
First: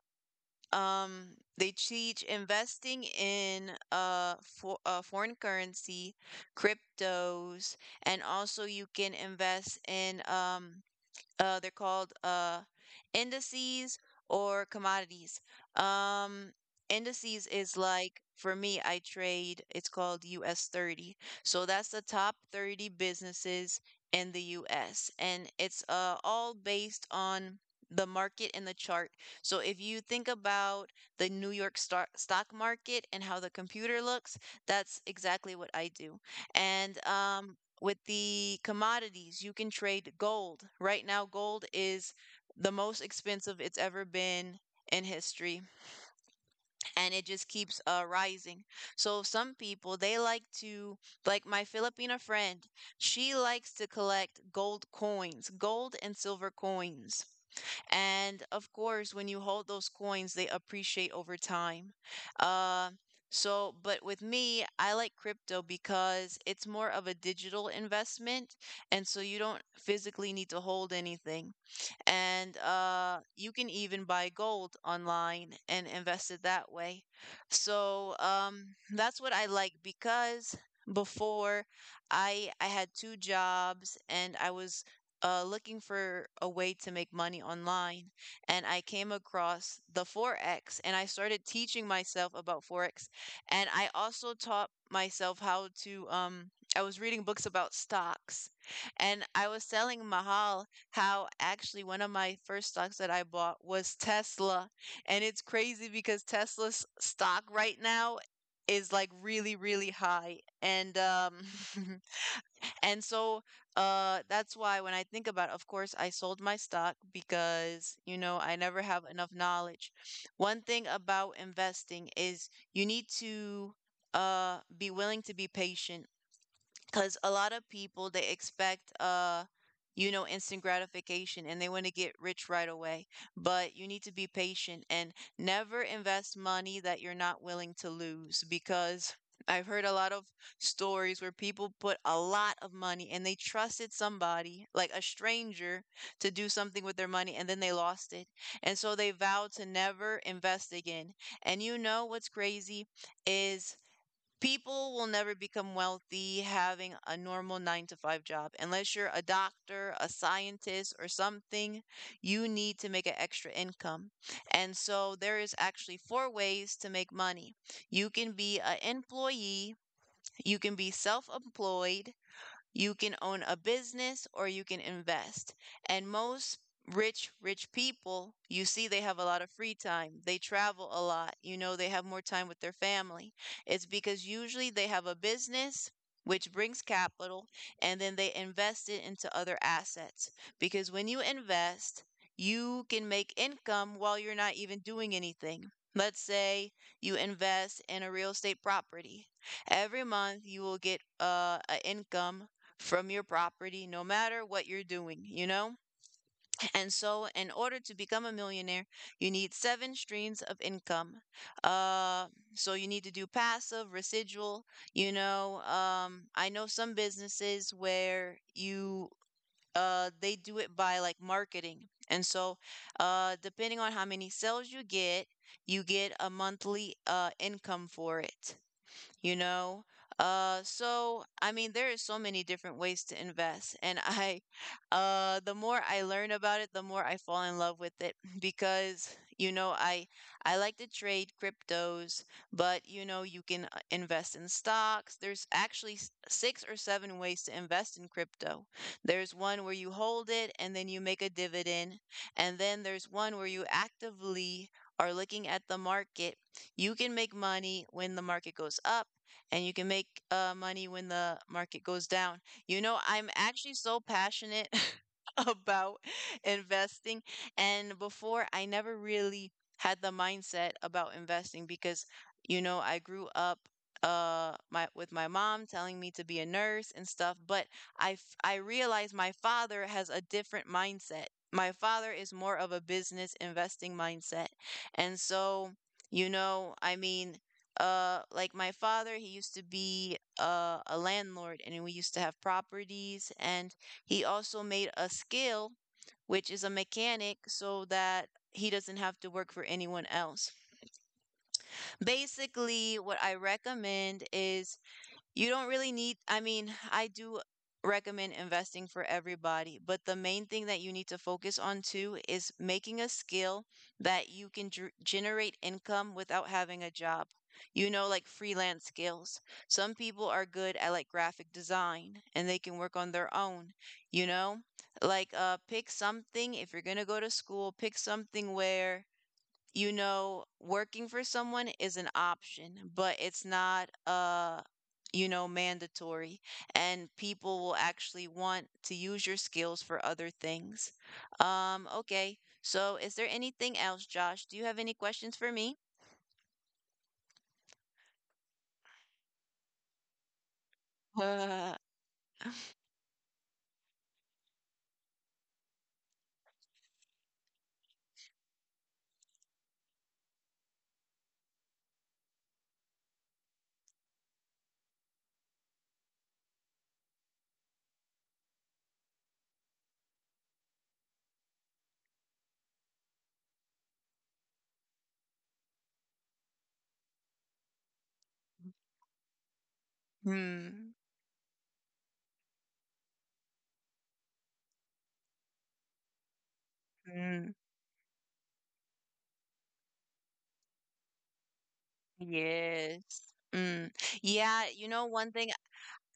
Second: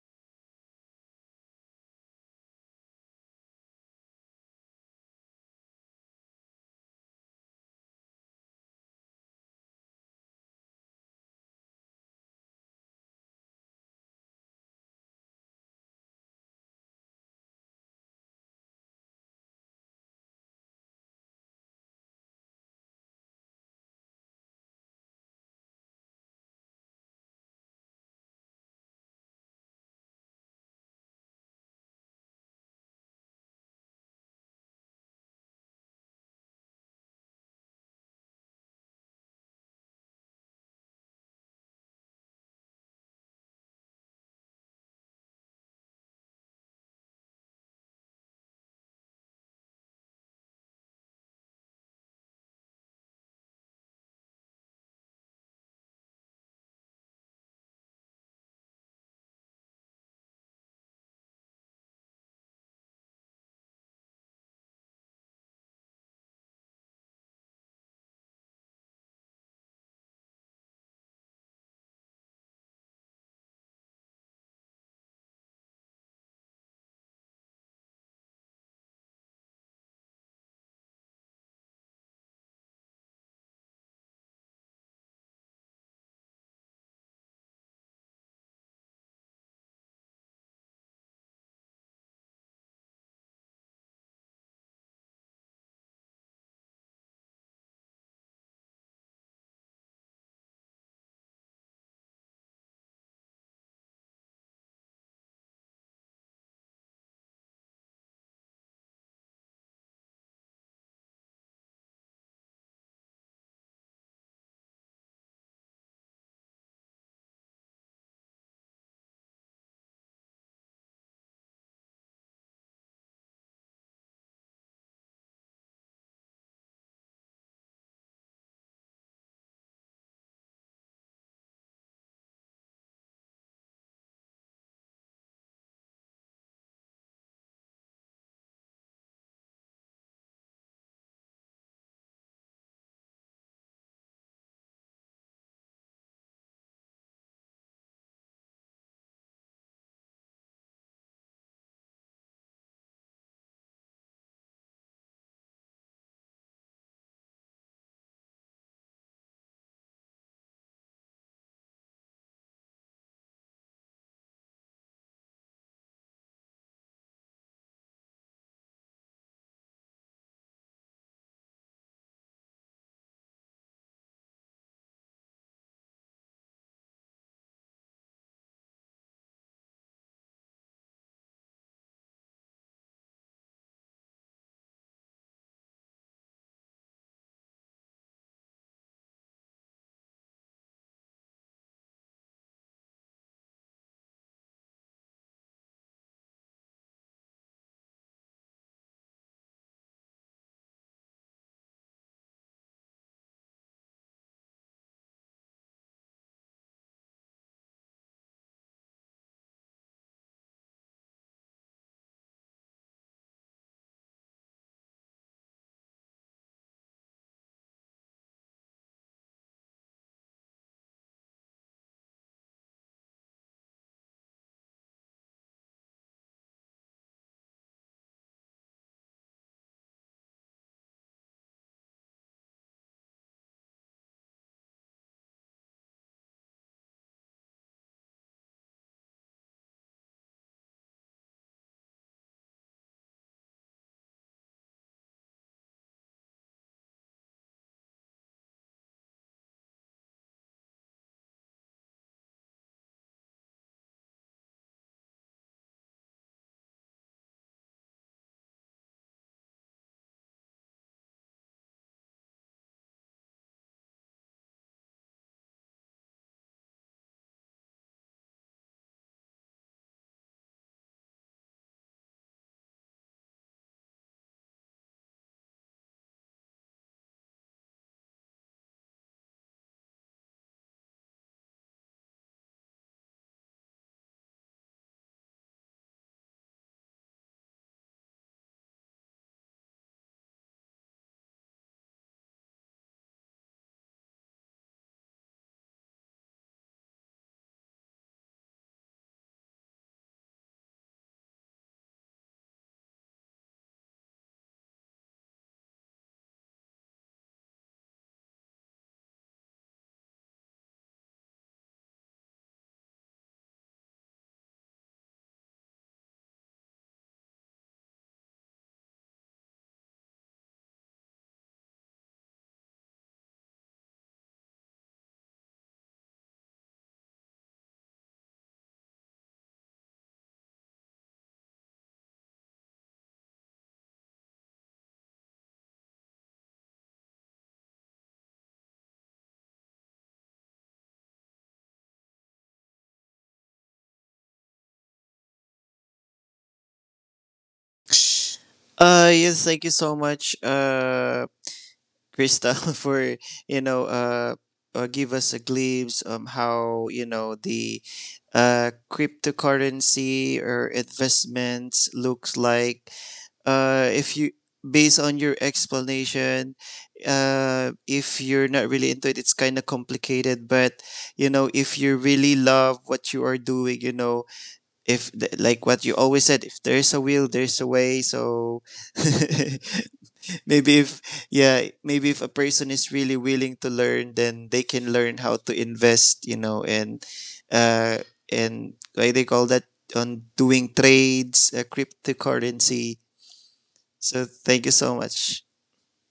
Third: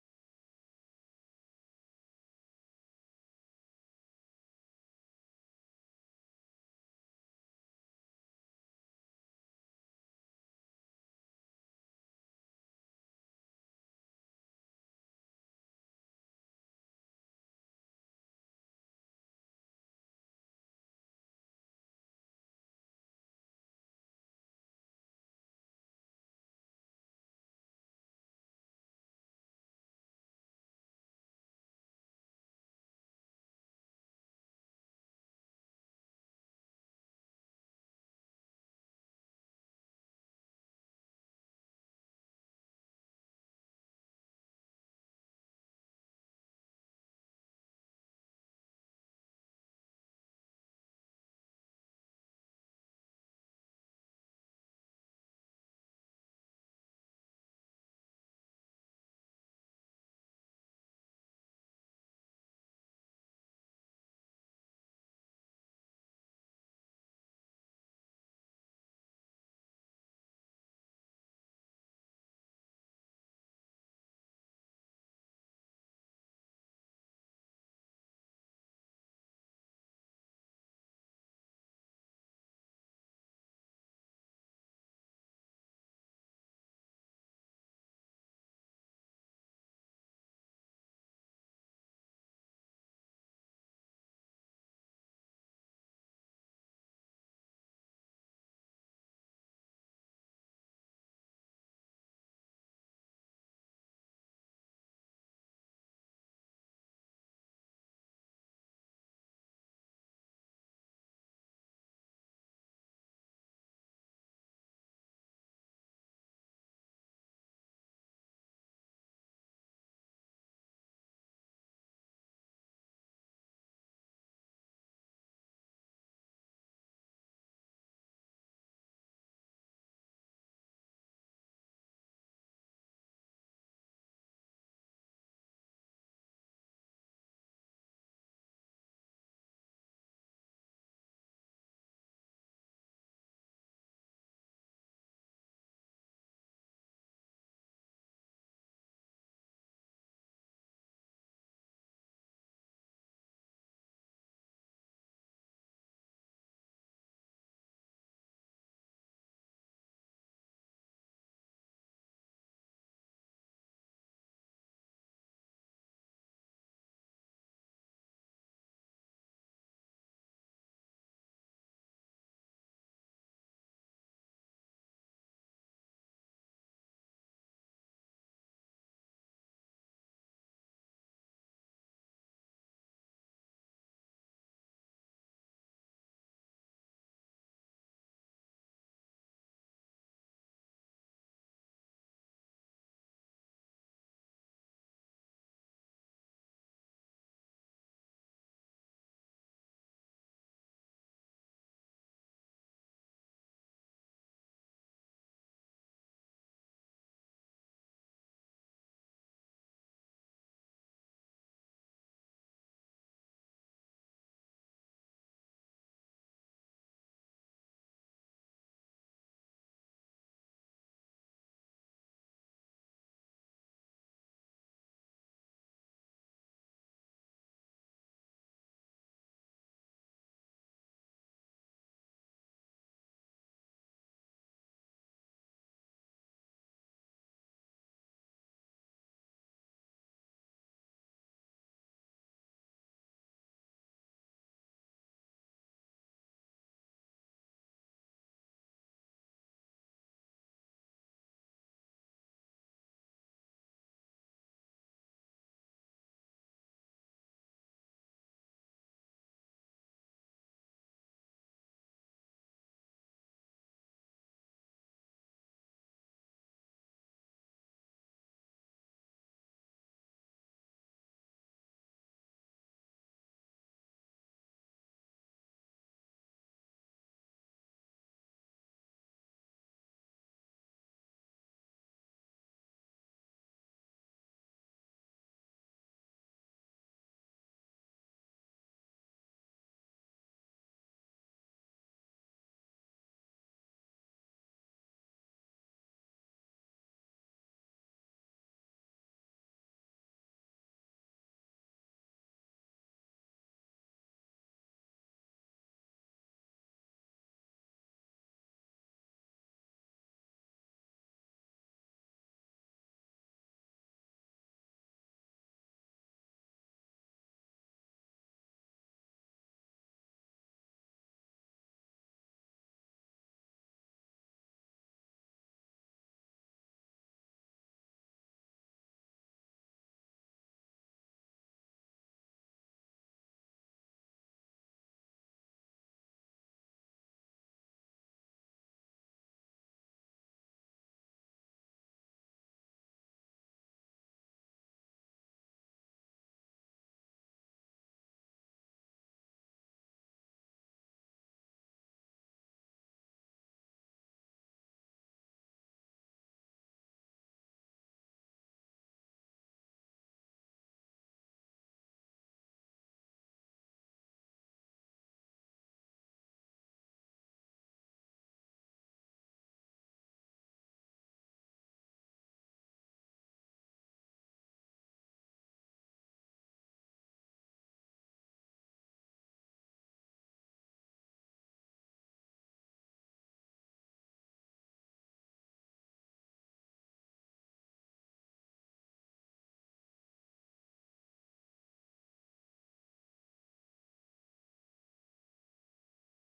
Speaker 1: Um, they teach investing in foreign currency, cryptos, and also you can invest in they're called indices or commodities. Um, Indices is like for me, I trade. It's called US 30. So that's the top 30 businesses in the US, and it's all based on the market and the chart. So if you think about the New York stock market and how the computer looks, that's exactly what I do. And with the commodities, you can trade gold. Right now, gold is the most expensive it's ever been in history and it just keeps rising. So some people they like to, like my Filipina friend, she likes to collect gold coins, gold and silver coins. And of course, when you hold those coins, they appreciate over time. Uh, so, but with me, I like crypto because it's more of a digital investment, and so you don't physically need to hold anything, and you can even buy gold online and invest it that way. So that's what I like because before I had 2 jobs and I was looking for a way to make money online, and I came across the forex, and I started teaching myself about forex, and I also taught myself how to. I was reading books about stocks, and I was telling Mahal how actually one of my first stocks that I bought was Tesla. And it's crazy because Tesla's stock right now is like really, really high. And and so that's why when I think about it, of course I sold my stock because you know I never have enough knowledge. One thing about investing is you need to be willing to be patient because a lot of people they expect you know instant gratification and they want to get rich right away, but you need to be patient, and never invest money that you're not willing to lose because I've heard a lot of stories where people put a lot of money and they trusted somebody, like a stranger, to do something with their money and then they lost it. And so they vowed to never invest again. And you know what's crazy is people will never become wealthy having a normal 9 to 5 job. Unless you're a doctor, a scientist, or something, you need to make an extra income. And so there is actually 4 ways to make money. You can be an employee, you can be self employed, you can own a business or you can invest. And most rich people, you see, they have a lot of free time. They travel a lot. You know, they have more time with their family. It's because usually they have a business, which brings capital, and then they invest it into other assets. Because when you invest, you can make income while you're not even doing anything. Let's say you invest in a real estate property. Every month you will get an income from your property, no matter what you're doing, you know? And so, in order to become a millionaire, you need 7 streams of income. Uh, so, you need to do passive, residual, you know? I know some businesses where you they do it by like marketing. And so, depending on how many sales you get a monthly income for it, you know? So I mean, there is so many different ways to invest, and the more I learn about it, the more I fall in love with it because you know I like to trade cryptos, but you know you can invest in stocks. There's actually 6 or 7 ways to invest in crypto. There's one where you hold it and then you make a dividend, and then there's one where you actively are looking at the market. You can make money when the market goes up and you can make money when the market goes down. You know, I'm actually so passionate about investing. And before, I never really had the mindset about investing because, you know, I grew up my with my mom telling me to be a nurse and stuff. But I realized my father has a different mindset. My father is more of a business investing mindset, and so, you know I mean, like my father, he used to be a landlord and we used to have properties, and he also made a skill, which is a mechanic, so that he doesn't have to work for anyone else. Basically what I recommend is you don't really need, I mean, I do recommend investing for everybody, but the main thing that you need to focus on too is making a skill that you can generate income without having a job. You know, like freelance skills. Some people are good at like graphic design and they can work on their own, you know? Like pick something. If you're going to go to school, pick something where, you know, working for someone is an option, but it's not you know, mandatory, and people will actually want to use your skills for other things. Okay. So, is there anything else, Josh? Do you have any questions for me?
Speaker 3: Yes, thank you so much,
Speaker 1: Uh,
Speaker 3: Crystal, for you know uh, give us a glimpse on how you know the cryptocurrency or investments looks like if you based on your explanation. If you're not really into it, it's kind of complicated, but you know, if you really love what you are doing, you know, if th- like what you always said, if there's a will, there's a way. So maybe
Speaker 1: hmm.
Speaker 3: if yeah, maybe if a person is really willing to learn, then they can learn how to invest, you know. And
Speaker 1: Hmm.
Speaker 3: uh and why they call that on doing trades,
Speaker 1: Yes.
Speaker 3: cryptocurrency.
Speaker 1: Mm.
Speaker 3: So
Speaker 1: Yeah,
Speaker 3: thank you
Speaker 1: you
Speaker 3: so
Speaker 1: know, one
Speaker 3: much.
Speaker 1: thing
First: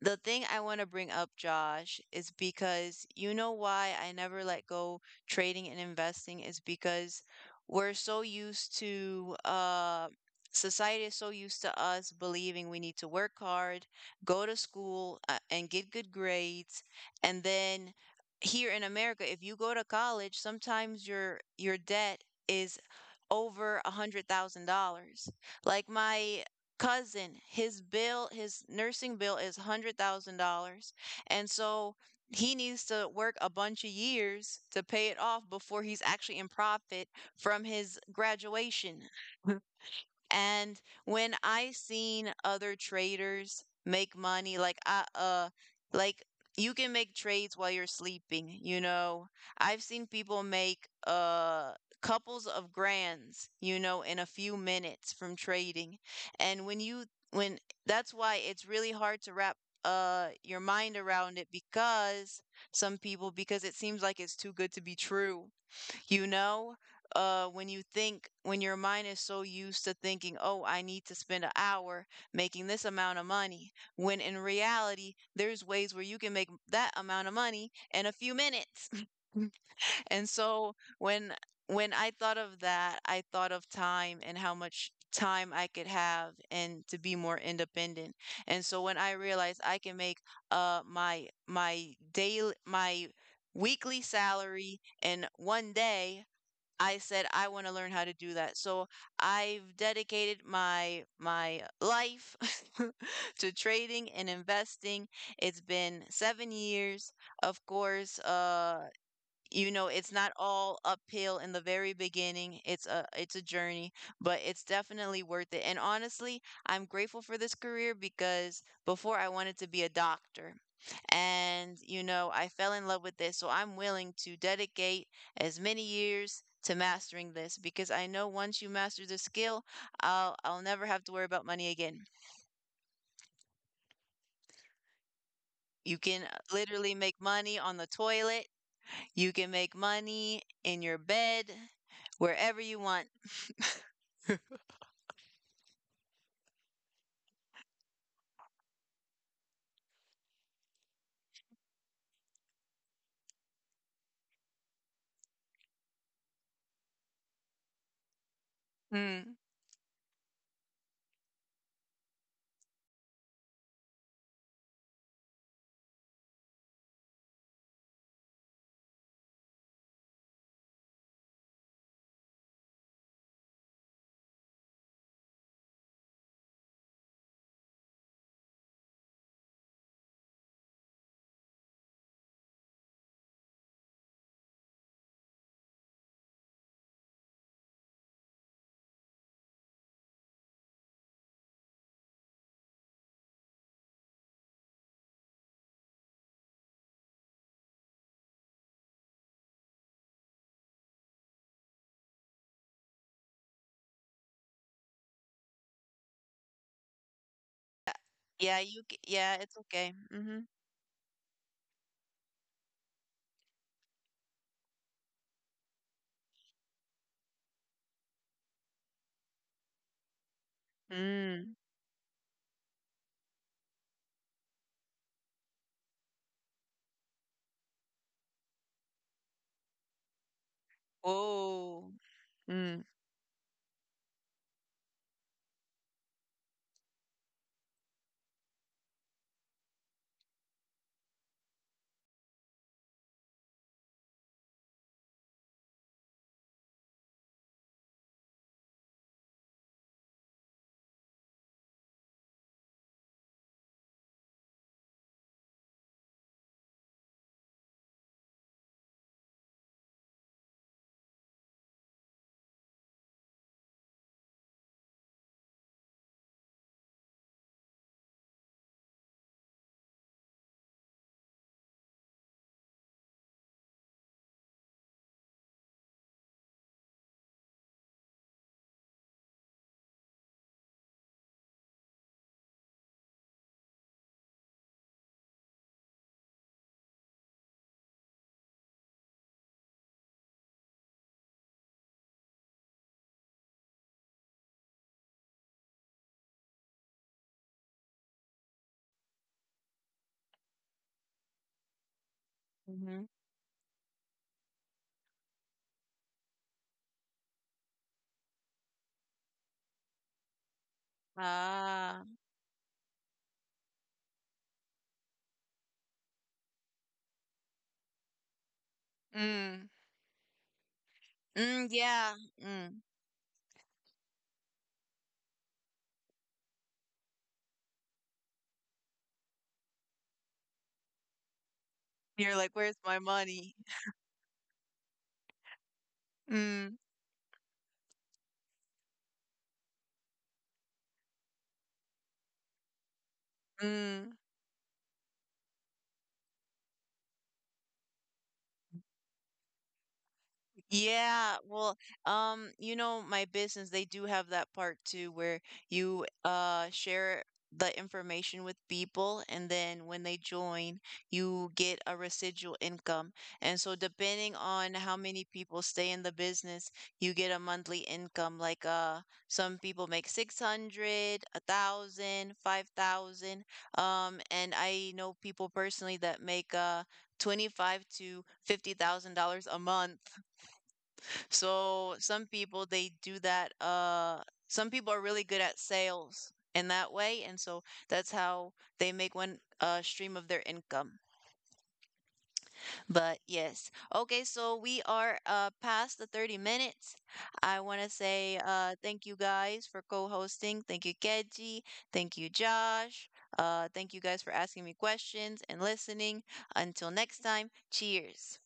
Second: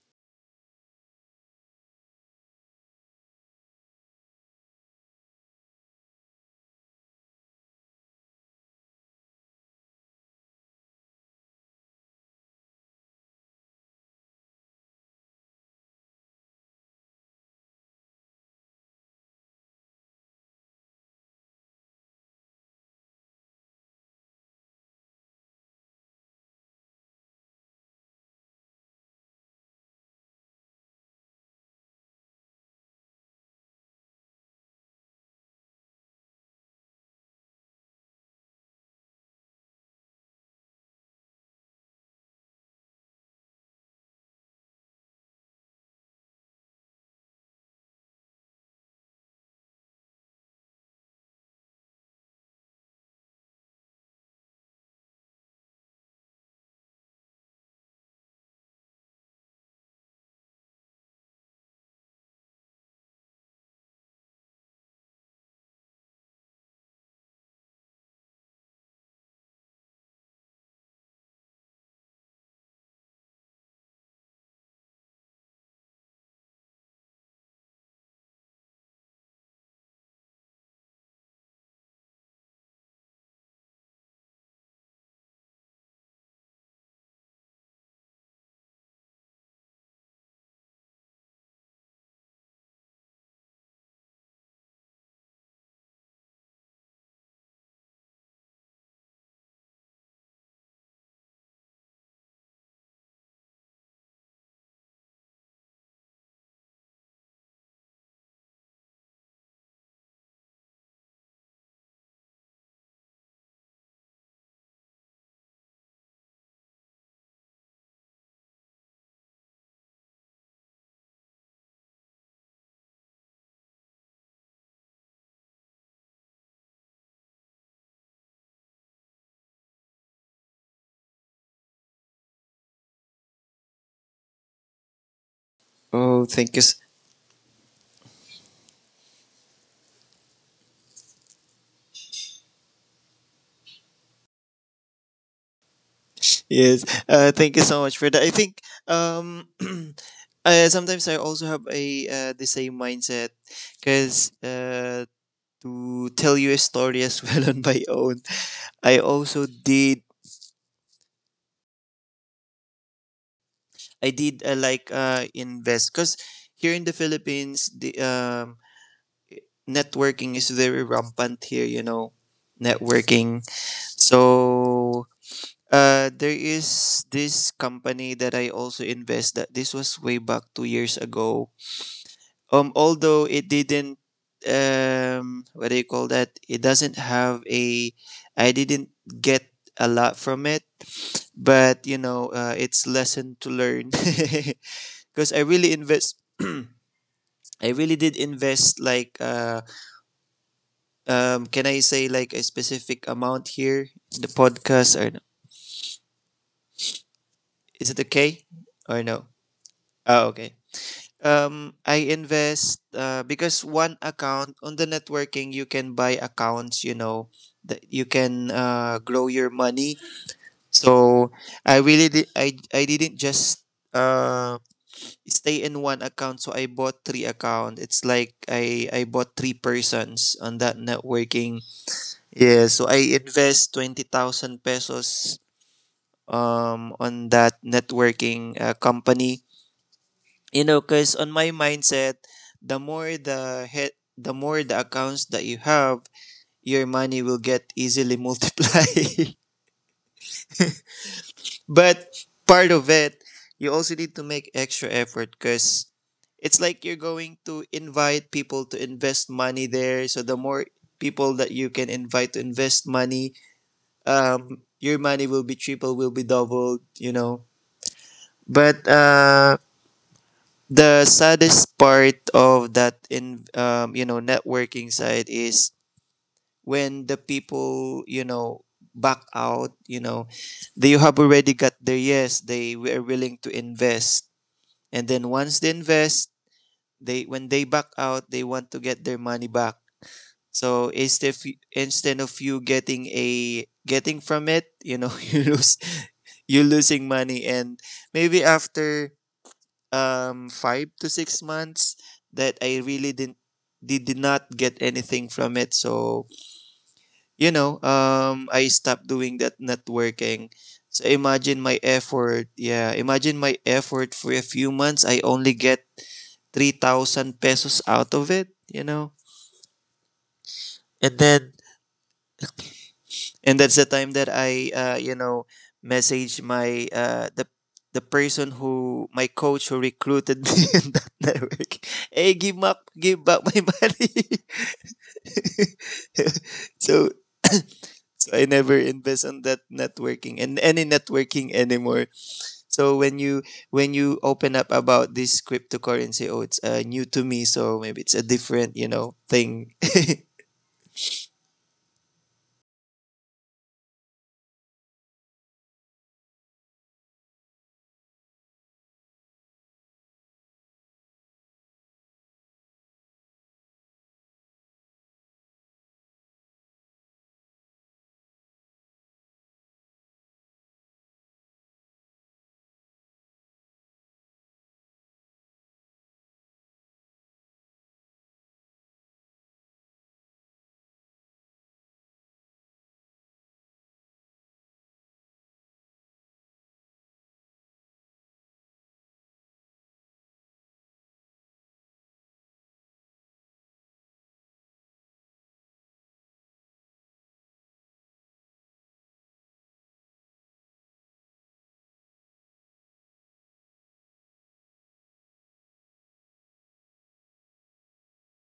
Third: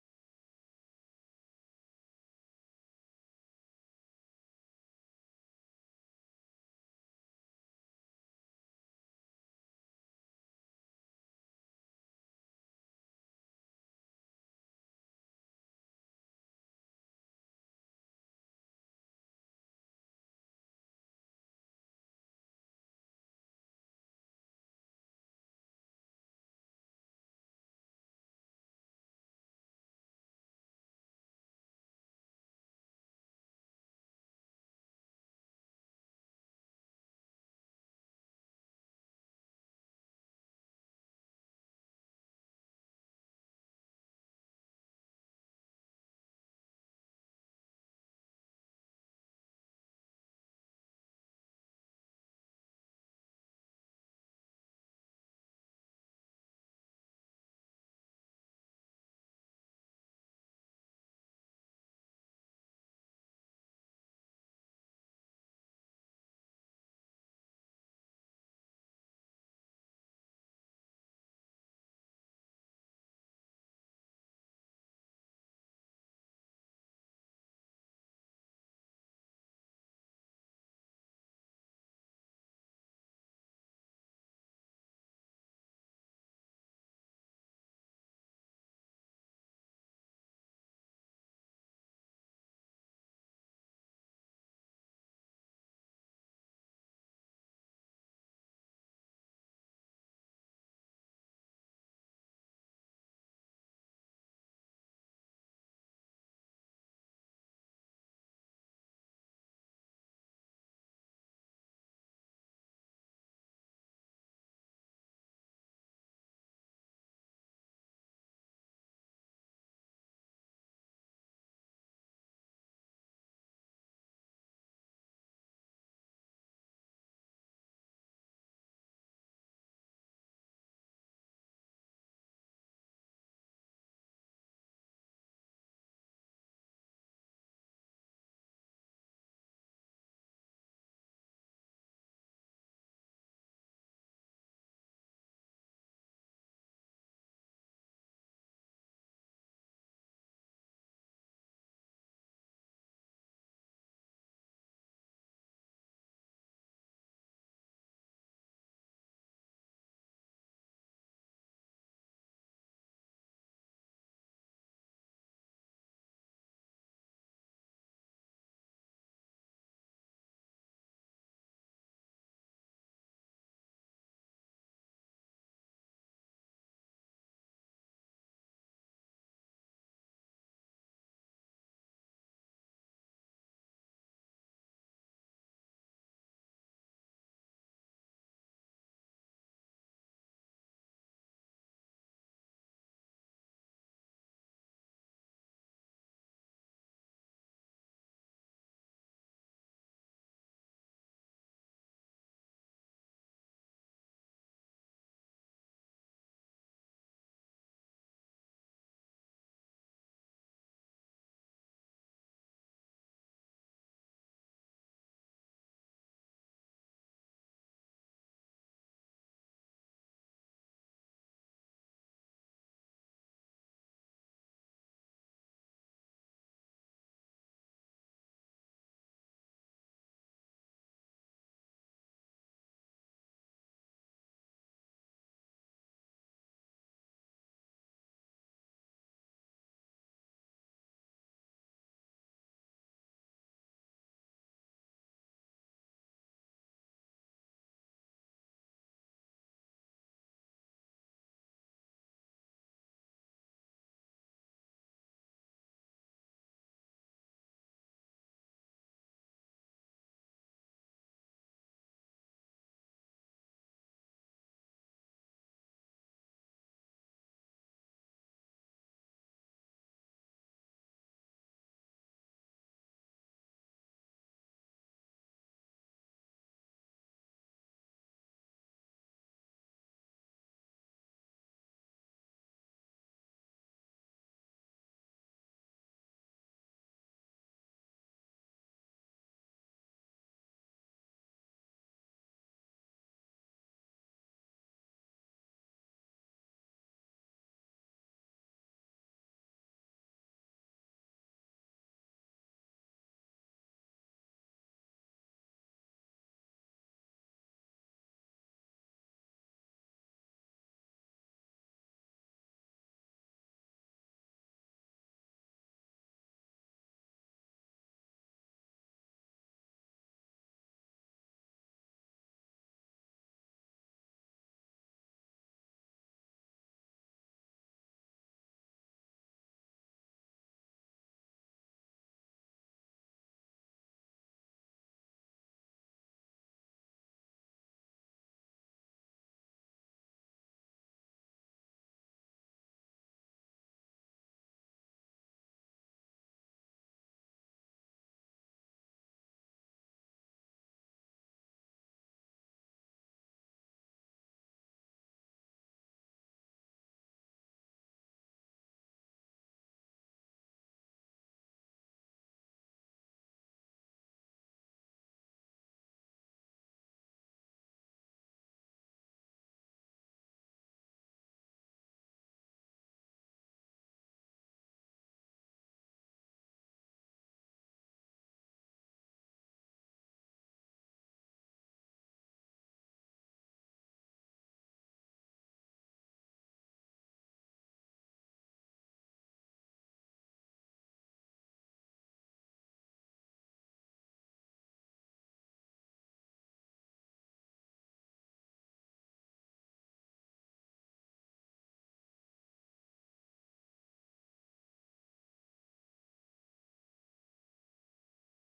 Speaker 1: The thing I want to bring up, Josh, is because you know why I never let go trading and investing is because we're so used to society is so used to us believing we need to work hard, go to school, and get good grades, and then here in America, if you go to college, sometimes your debt is over $100,000. Like my cousin, his bill, his nursing bill is $100,000, and so he needs to work a bunch of years to pay it off before he's actually in profit from his graduation. And when I seen other traders make money, like I like you can make trades while you're sleeping. You know. I've seen people make couples of grands, you know, in a few minutes from trading. And when you when that's why it's really hard to wrap your mind around it because some people because it seems like it's too good to be true. You know, when your mind is so used to thinking, oh, I need to spend an hour making this amount of money, when in reality, there's ways where you can make that amount of money in a few minutes. And so when when I thought of that, I thought of time and how much time I could have and to be more independent. And so when I realized I can make my daily my weekly salary in one day, I said, "I wanna learn how to do that." So, I've dedicated my life to trading and investing. It's been 7 years. Of course, you know it's not all uphill in the very beginning. It's a journey, but it's definitely worth it. And honestly, I'm grateful for this career because before I wanted to be a doctor, and you know I fell in love with this, so I'm willing to dedicate as many years to mastering this because I know once you master the skill, I'll never have to worry about money again. You can
Speaker 3: Oh, thank
Speaker 1: literally make money on the toilet. You can make money in your bed, wherever you want.
Speaker 3: yes, thank you so much for that. I think um sometimes I also have a the same mindset. Because To tell you a story as well, on my own, I
Speaker 1: Mm.
Speaker 3: also did, I did invest because here in the Philippines, the networking is very rampant here. You know, networking. So there is this company that I also invest. That this was way back 2 years ago. Although it didn't, what do you call that, it doesn't have a, I didn't get a lot from it, but you know, it's lesson to learn. Because I really invest I really did invest like can I say like a specific amount here in the podcast or no? Is it okay
Speaker 1: Yeah, you c
Speaker 3: or no?
Speaker 1: Yeah, it's okay.
Speaker 3: Oh,
Speaker 1: Mhm.
Speaker 3: okay. Um, I invest because one account on the networking, you can buy accounts, you know, that you can grow your money. So
Speaker 1: Mm.
Speaker 3: I really did, I didn't just uh stay in one account, so I bought three accounts. It's like I bought three persons on that networking.
Speaker 1: Oh.
Speaker 3: Yeah,
Speaker 1: Mm.
Speaker 3: so I invest 20,000 pesos on that networking company. You know, cuz on my mindset, the more the accounts that you have, your money will get easily multiply. But part of it, you also need to make extra effort cuz it's like you're going to invite people to invest money there. So the more people that you can invite to invest money, your money will be triple, will be doubled, you know. But the saddest part of that in, you know, networking side is when the people, you know, back out, you know, they have already got their yes, they were willing to invest, and then once they invest, they when they back out, they want to get their money back. So instead of you getting a getting from it, you know, you lose you losing money. And maybe after 5 to 6 months, that I
Speaker 1: Mhm.
Speaker 3: really didn't, did not get anything from it. So, you know, I stopped doing that networking. So imagine my
Speaker 1: Ah.
Speaker 3: effort. Yeah, imagine my effort for a few months. I only get 3,000 pesos out of it, you know.
Speaker 1: Mm.
Speaker 3: And then
Speaker 1: Mm, yeah. Mm.
Speaker 3: and that's the time that I, messaged my, the person, who my coach who recruited me, in that network. Hey,
Speaker 1: You're like,
Speaker 3: give
Speaker 1: "Where's
Speaker 3: up,
Speaker 1: my
Speaker 3: give back my
Speaker 1: money?"
Speaker 3: money.
Speaker 1: Mm.
Speaker 3: So, so I never invest on that networking and any networking anymore. So when you
Speaker 1: Mm.
Speaker 3: open up about this cryptocurrency, oh, it's, new to me. So maybe it's a different, you know, thing.
Speaker 1: Yeah, well, you know, my business, they do have that part too where you share the information with people, and then when they join, you get a residual income. And so depending on how many people stay in the business, you get a monthly income. Like some people make 600, a thousand, 5,000. And I know people personally that make 25 to $50,000 a month. So some people they do that. Some people are really good at sales in that way, and so that's how they make one stream of their income. But yes. Okay, so we are past the 30 minutes. I want to say thank you guys for co-hosting. Thank you Keji, thank you Josh. Thank you guys for asking me questions and listening. Until next time, cheers.